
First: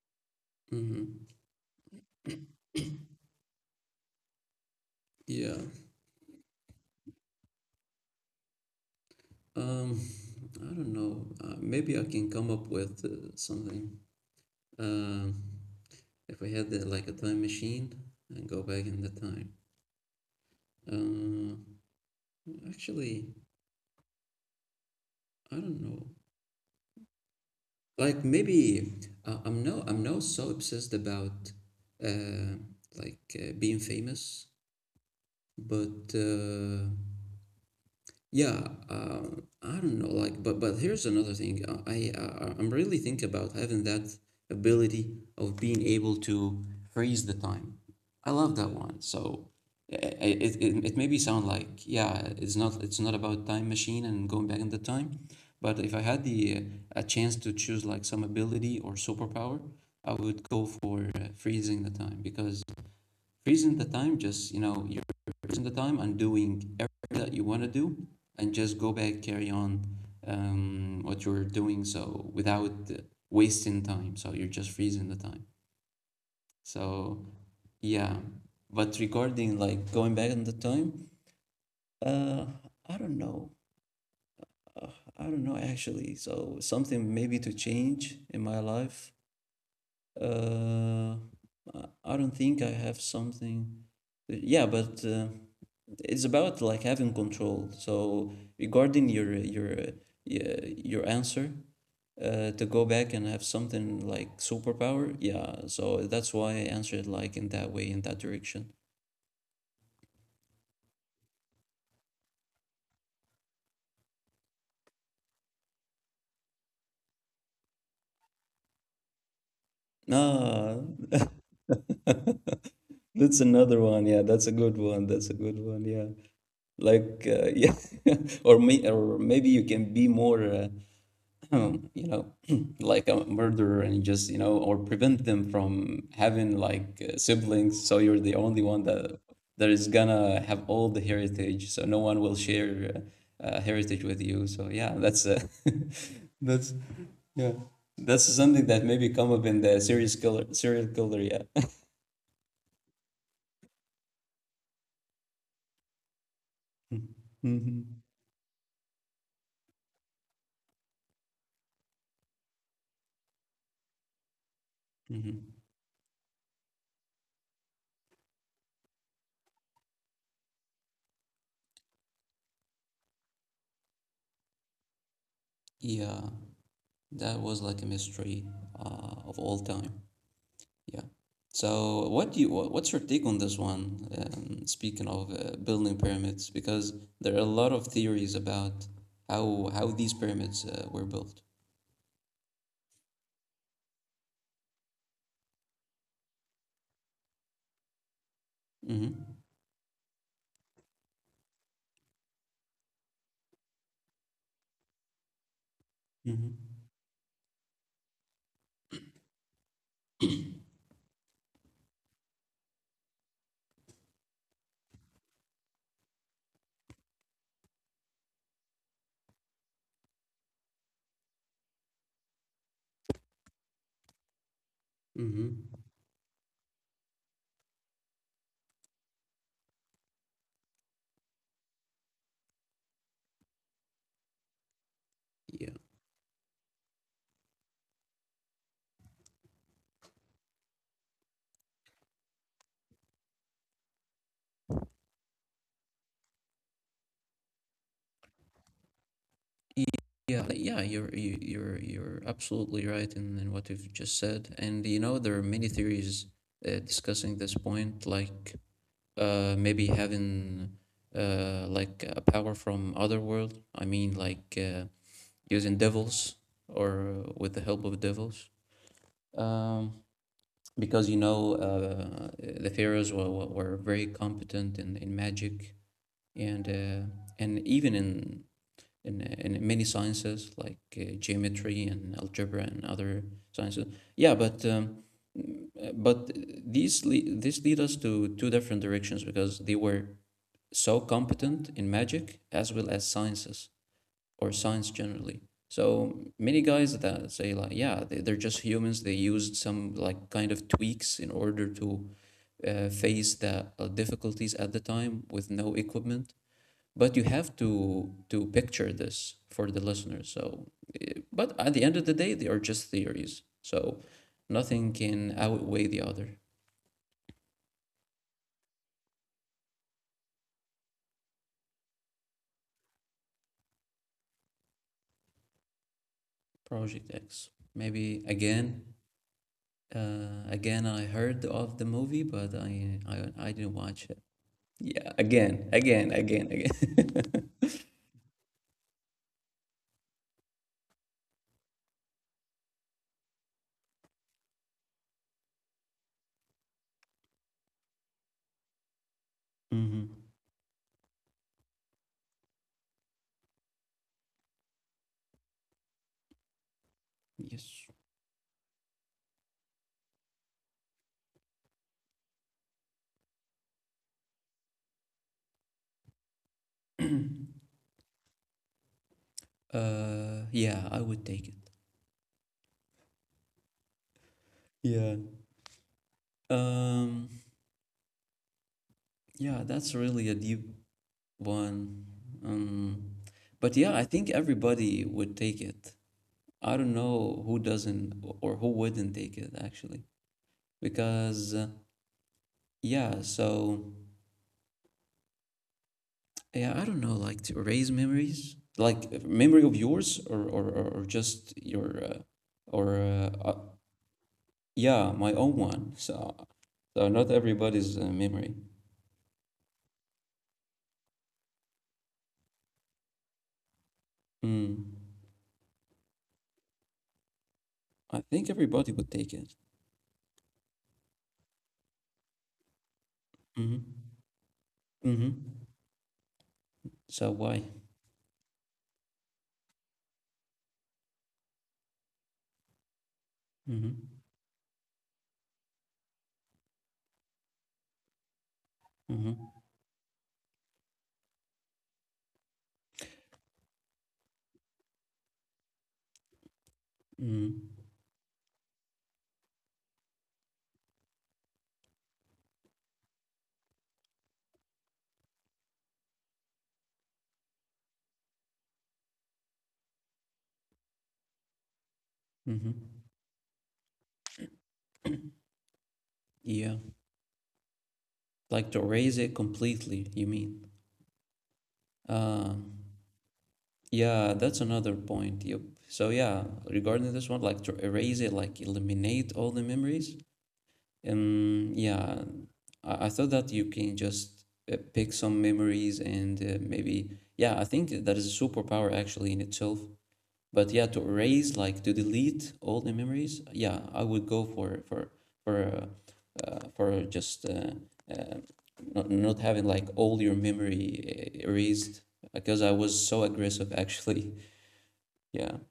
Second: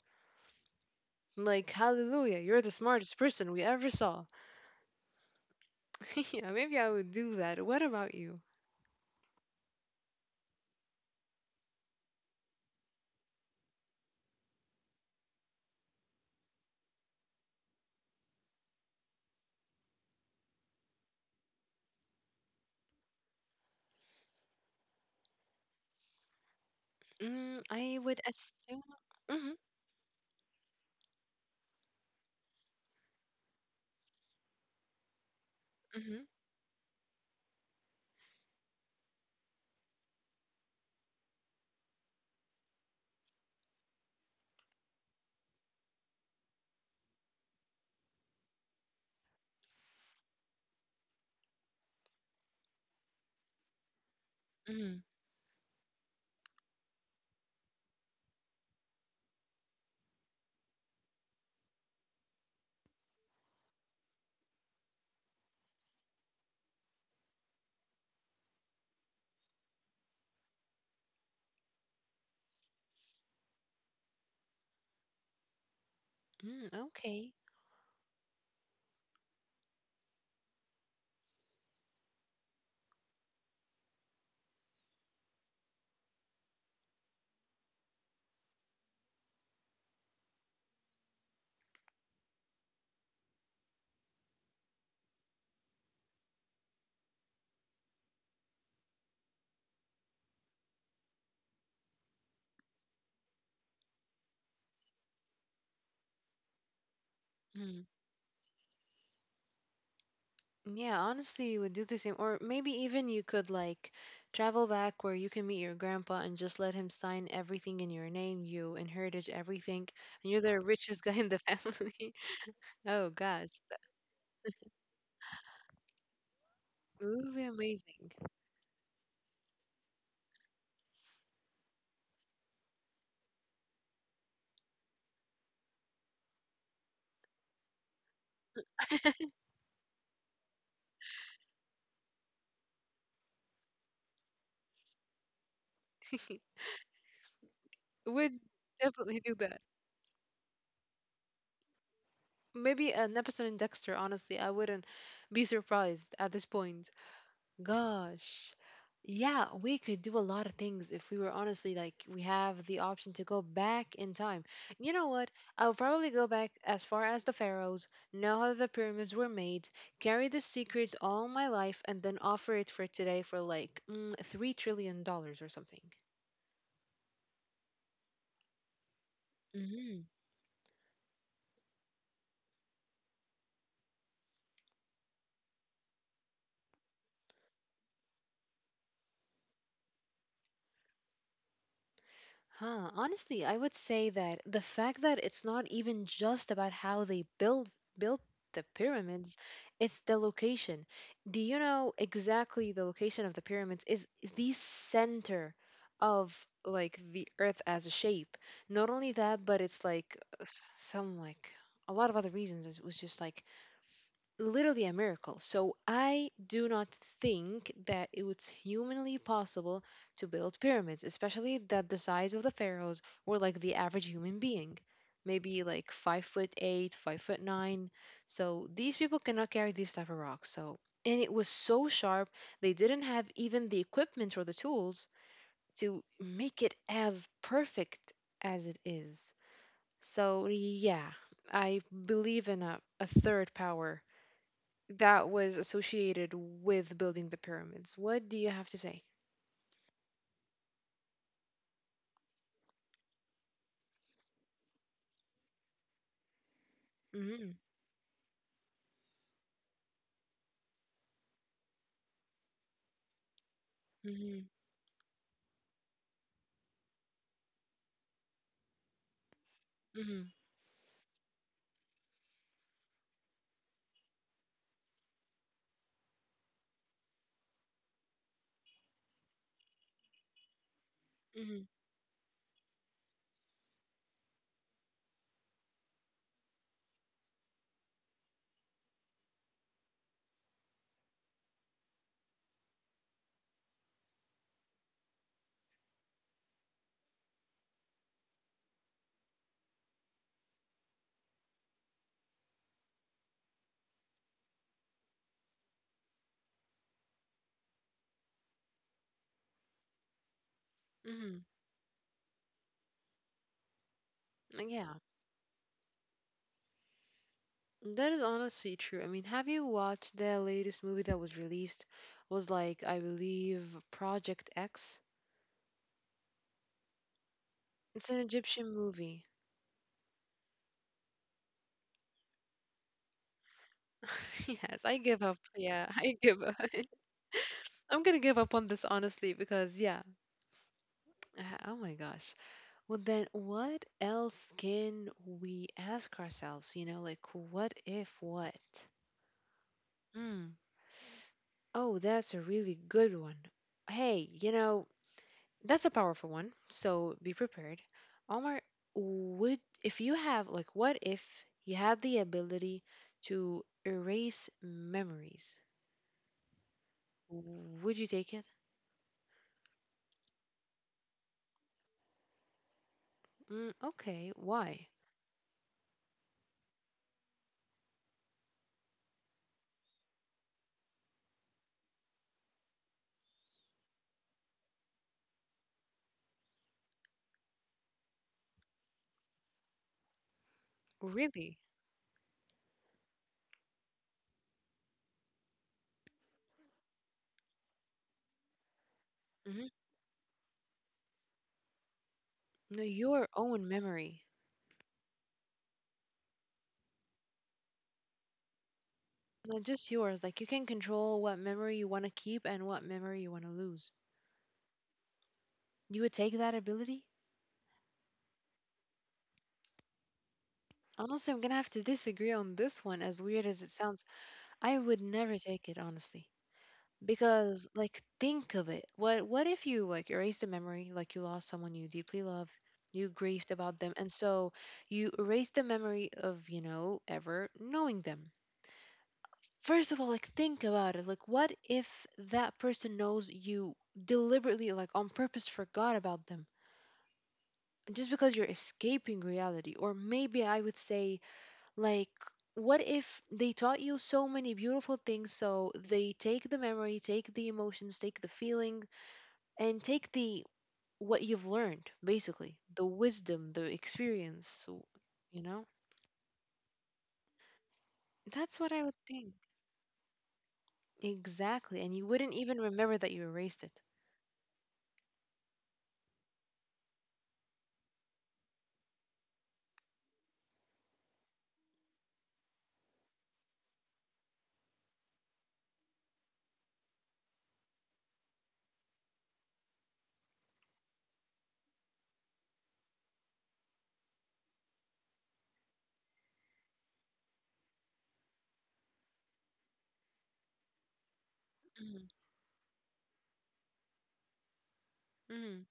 A: Hmm.
B: Like, hallelujah, you're the smartest person we ever saw.
A: Yeah.
B: Yeah, maybe I would do that. What about you?
A: um I don't know. Uh, maybe I can come up with uh, something. um if I had the, like a time machine and go back in the time, uh actually, I don't know,
B: Mm, I would
A: like
B: assume.
A: maybe, uh,
B: Mm-hmm,
A: I'm no I'm not so obsessed about uh, like uh, being famous, but
B: mm-hmm,
A: uh, yeah, um, I don't know, like, but but here's another thing. Uh, I, I I'm really thinking about having that ability of being able to freeze the time. I love that one. So i- it it, it maybe sound like yeah, it's not it's not about time machine and going back in the
B: mm-hmm,
A: time, but if I had the uh, a chance to choose like some ability or superpower, I would go for uh, freezing the time because freezing the time, just you know you're freezing the time and doing everything that you want to do and just go back, carry on um, what you're doing, so without wasting time, so you're just freezing the time.
B: mm,
A: So
B: okay.
A: yeah. But regarding like going back in the time, uh I don't know. I don't know actually, so something maybe to change in my life. uh i I don't think i have something. Yeah, but uh, it's about like having control. So regarding your your uh, your answer, uh, to go back and have something like superpower, yeah. So that's why I answered like in that way, in that direction.
B: Yeah, honestly, you would do the same. Or maybe even you could like travel back where you can meet your grandpa and just let him sign everything in your name. You inherited everything, and you're the
A: Ah,
B: richest guy in the family. Oh
A: that's
B: gosh,
A: another one. Yeah, that's a good one. That's a good one. Yeah,
B: it
A: like
B: would be
A: uh, yeah,
B: amazing.
A: or may or maybe you can be more uh, um, you know, like a murderer and you just, you know, or prevent them from having like uh, siblings. So you're the only one that that is gonna have all the heritage. So no one will share uh, uh, heritage with you. So yeah, that's uh, that's, yeah, that's
B: Would
A: something that maybe
B: definitely
A: come
B: do
A: up in
B: that.
A: the serious killer serial killer. Yeah.
B: Maybe an episode in Dexter. Honestly, I wouldn't be surprised at this point.
A: hmm
B: Gosh. Yeah, we could do a lot of things if we were honestly like we have the option to go back in time. You know what?
A: hmm
B: I'll probably go back as far as the pharaohs, know how the pyramids were made, carry this secret all my life, and then offer it for today for like mm, three trillion dollars or something.
A: Yeah, that was like a mystery uh, of all time. Yeah. So, what do you what, what's your take on this one? Um, speaking of uh, building pyramids, because there are a lot of theories about how how these pyramids uh, were built.
B: Huh. Honestly, I would say that the fact that it's not even just about how they build built the
A: Mm-hmm.
B: pyramids, it's the location. Do you know exactly the location of the pyramids is the center of
A: Mm-hmm.
B: like the earth as a shape. Not only that, but it's like s- some like a lot of other reasons. It was just like literally a miracle. So I do not think that it was humanly possible to build pyramids, especially that the size of the pharaohs were like the average human being, maybe
A: Mm-hmm.
B: like five foot eight, five foot nine. So these people cannot carry these type of rocks. So and it was so sharp they didn't have even the equipment or the tools
A: Yeah.
B: to make it as perfect as it is. So yeah, I believe in a, a third power that was associated with building the pyramids. What do you have to say?
A: Y- Yeah, like, yeah, you're you- you're you're absolutely right in, in what you've just said. And you know, there are many theories uh, discussing
B: Mm-hmm,
A: this point, like uh, maybe having uh, like a power from other world. I mean,
B: mm-hmm,
A: like uh, using devils or uh, with the help of devils. Um,
B: mm-hmm,
A: because you know uh, the pharaohs were, were, very competent in, in magic and uh, and even in, in uh, in many sciences like uh,
B: mm-hmm,
A: geometry and algebra and other sciences. Yeah but um, but These lead, this lead us to two different directions because they were so competent in magic as well as sciences, or science generally. So many guys that say like, yeah, they, they're just humans. They used some like kind of tweaks in order to uh, face the uh, difficulties at the time with no equipment. But you have to to picture this for the listeners. So, eh,
B: mm-hmm.
A: but at the end of the day, they are just theories. So
B: Uh,
A: nothing
B: Yeah,
A: can outweigh the other.
B: that is honestly true. I mean, have you watched the latest movie that was released? Was like, I believe, Project X.
A: Project X.
B: It's an
A: Maybe
B: Egyptian
A: again,
B: movie.
A: uh, again I heard of the movie, but I I, I didn't watch it.
B: Yes, I
A: Yeah,
B: give up.
A: again,
B: Yeah,
A: again,
B: I give
A: again,
B: up.
A: again.
B: I'm gonna give up on this honestly because yeah. uh, Oh my gosh. Well then what else can we ask ourselves? You know, like what if what?
A: hmm
B: Mm. Oh, that's a really good one. Hey, you know, that's a powerful one, so be prepared.
A: Yes.
B: Omar, would if you have like what if you had the ability to erase memories? Would you take it?
A: uh, yeah, I would take it.
B: Mm, okay, why?
A: Yeah. Um, yeah, that's really a deep one. Um, but yeah, I think everybody would take it. I don't know who doesn't, o- or who wouldn't take it actually, because
B: Really?
A: uh, yeah, so yeah, I don't know, like to erase memories, like uh, memory
B: Hmm.
A: of yours, or or or or just your. Uh,
B: No,
A: or
B: your
A: uh, uh,
B: own memory.
A: Yeah, my own one. So, so not everybody's uh, memory.
B: Not just yours. Like you can control what memory you want to keep and what memory you want to lose.
A: Mm.
B: You would take that ability?
A: I think everybody would take it.
B: Honestly, I'm gonna have to disagree on this one, as weird as it
A: Mm-hmm.
B: sounds. I would
A: Mm-hmm.
B: never take it honestly
A: So why?
B: because like think of it. What what if you like erase the memory like you lost someone you deeply love, you grieved about them and
A: Mm-hmm.
B: so you erase the memory of, you know, ever knowing them.
A: Mm-hmm.
B: First of all, like think about it. Like what if that person knows you deliberately like on purpose forgot about them?
A: Mm-hmm.
B: Just because you're escaping reality, or maybe I would say like, what if they taught you so many beautiful things? So they take the memory, take the emotions, take the feeling, and take the what you've learned, basically, the
A: Mm-hmm.
B: wisdom, the experience, so you know?
A: Yeah.
B: That's
A: Like
B: what
A: to
B: I would
A: erase it
B: think.
A: completely, you mean?
B: Exactly. And you wouldn't even
A: Um,
B: remember that you erased it.
A: yeah, that's another point. Yep. So yeah, regarding this one, like to erase it, like eliminate all the memories. Um, yeah, I, I thought that you can just uh, pick some memories and uh, maybe, yeah, I think that is a superpower actually in itself. But yeah, to erase, like to delete all the memories, yeah, I would go for for for uh, uh, for just uh, uh, not not having like all your memory uh, erased,
B: Mhm,
A: because I was so aggressive actually. Yeah.
B: mhm.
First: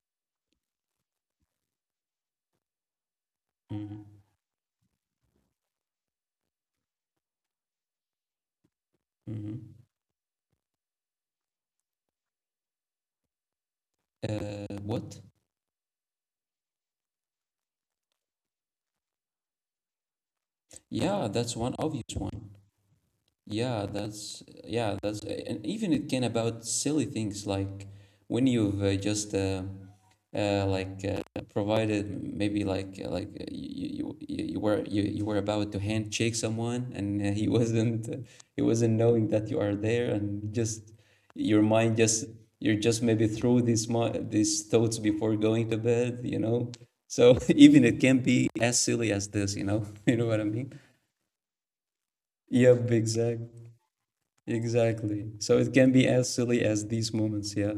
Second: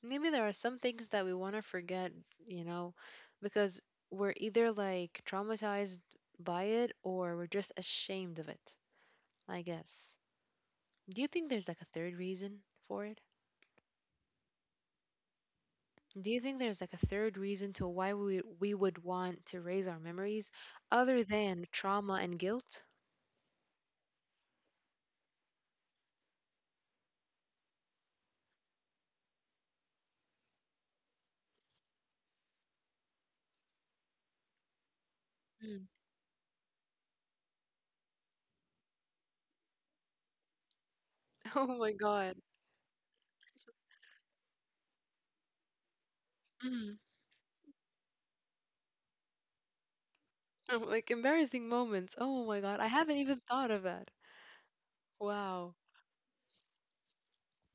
B: Maybe there are some things that we want to forget, you know, because
A: Mm-hmm.
B: we're either like traumatized by it, or we're just ashamed of it, I
A: Mm-hmm.
B: guess. Do you think there's like a third reason for it?
A: Uh, what?
B: Do you think there's like a third reason to why we we would want to raise our memories other
A: Yeah, that's
B: than
A: one
B: trauma
A: obvious
B: and
A: one.
B: guilt?
A: Yeah, that's yeah, that's, and even it can about silly things like when you've uh, just uh, uh, like uh, provided maybe like uh, like uh, you, you you you were you, you were about to
B: Mm.
A: handshake someone, and uh, he wasn't uh, he wasn't knowing that you are there, and just your
B: Oh my
A: mind just,
B: god.
A: you're just maybe through these mo these thoughts before going to bed, you know.
B: Mm.
A: So even it can be as silly as this, you know. You know what I mean?
B: Oh, like embarrassing moments. Oh my god. I
A: Yep,
B: haven't even thought
A: exactly.
B: of that.
A: Exactly. So it
B: Wow.
A: can be as silly as these moments, yeah.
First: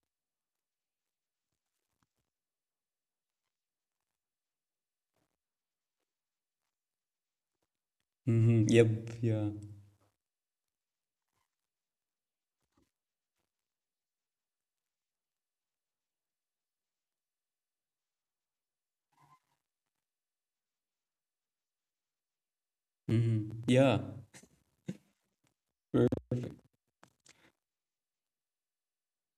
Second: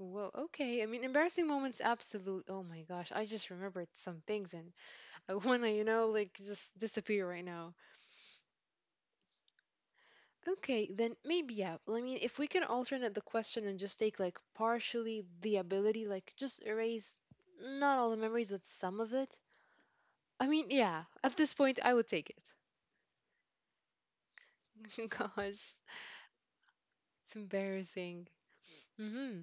B: Whoa. Okay. I mean, embarrassing moments, absolute. Oh my gosh. I just remembered some things and I want to, you know, like just disappear right now.
A: Mm-hmm. Yep, yeah.
B: Okay, then maybe yeah. I mean, if we can alternate the question and just take like partially the ability, like just erase not all the memories, but some of it. I mean, yeah. At this point, I would take
A: Mm-hmm. Yeah.
B: it. Gosh, it's
A: er,
B: embarrassing. Hmm.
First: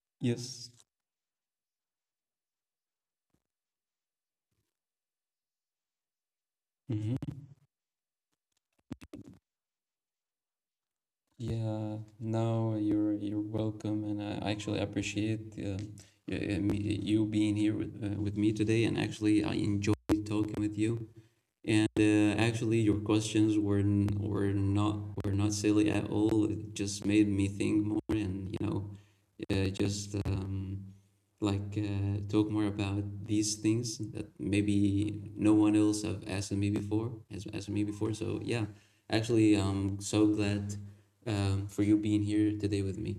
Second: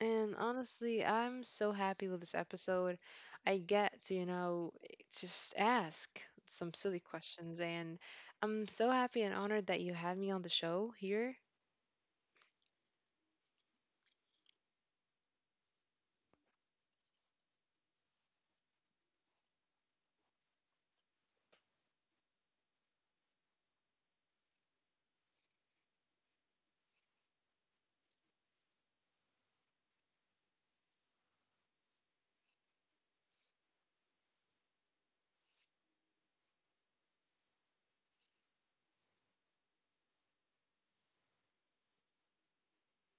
B: And
A: Yes.
B: honestly, I'm so happy with this episode. I get to, you know, just ask some silly
A: Mm-hmm.
B: questions, and I'm so happy and honored that you had me on the show here.
A: Yeah. No. You're you're welcome, and I actually appreciate uh, y- uh, me- you being here with, uh, with me today. And actually, I enjoyed talking with you. And uh, actually, your questions were n- were not were not silly at all. It just made me think more, and you know, uh, just um, like uh, talk more about these things that maybe no one else have asked me before has asked me before. So yeah, actually i'm so glad, um, for you being here today with me.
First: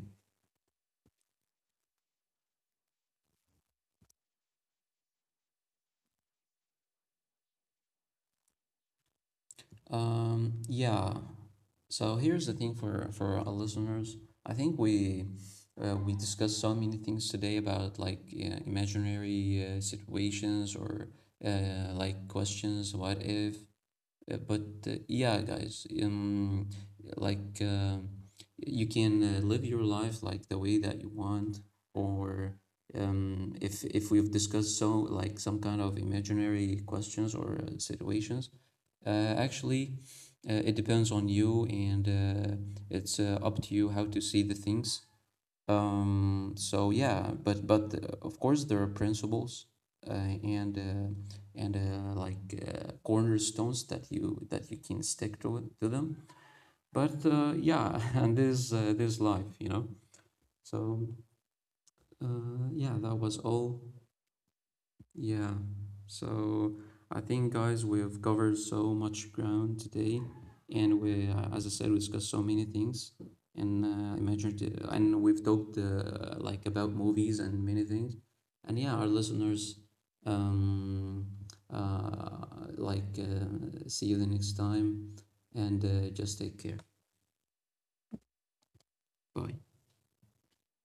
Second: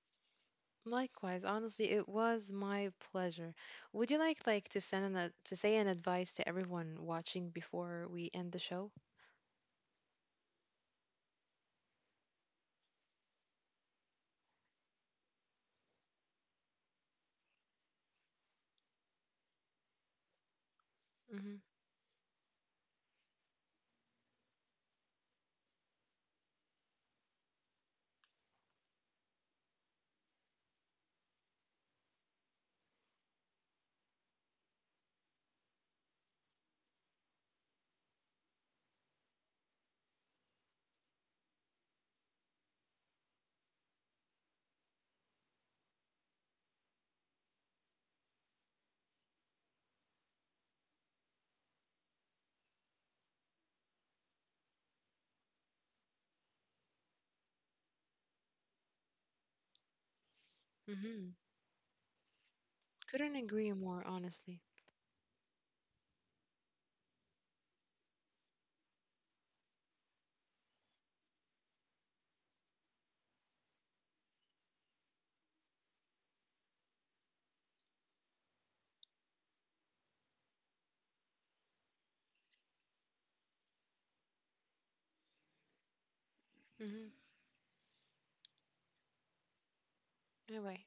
B: Likewise, honestly, it was my pleasure. Would you like like to send an, a- to say an advice to everyone watching before we end the show?
A: um, Yeah, so here's the thing. For for our listeners, I think we, uh, we discussed so many things today, about like uh, imaginary uh, situations or
B: Mm-hmm.
A: uh, like questions, what if. Uh, But uh, Yeah, guys, um, like uh, you can uh, live your life like the way that you want, or um, if if we've discussed so like some kind of imaginary questions or uh, situations, uh, actually, uh, it depends on you, and uh, it's uh, up to you how to see the things. Um, so yeah, but but uh, of course there are principles uh, and uh, and uh, like uh, cornerstones that you that you can stick to it, to them. But uh, Yeah, and this, uh, this life, you know. So
B: Mm-hmm.
A: uh, yeah, that
B: Couldn't
A: was
B: agree
A: all.
B: more, honestly.
A: Yeah, so I think, guys, we've covered so much ground today, and we, uh, as I said, we discussed so many things, and uh, imagine, and we've talked uh, like about movies and many things, and yeah, our listeners, um, uh, like, uh, see you the next time, and uh, just take care.
B: Mm-hmm.
A: Bye.
B: All right.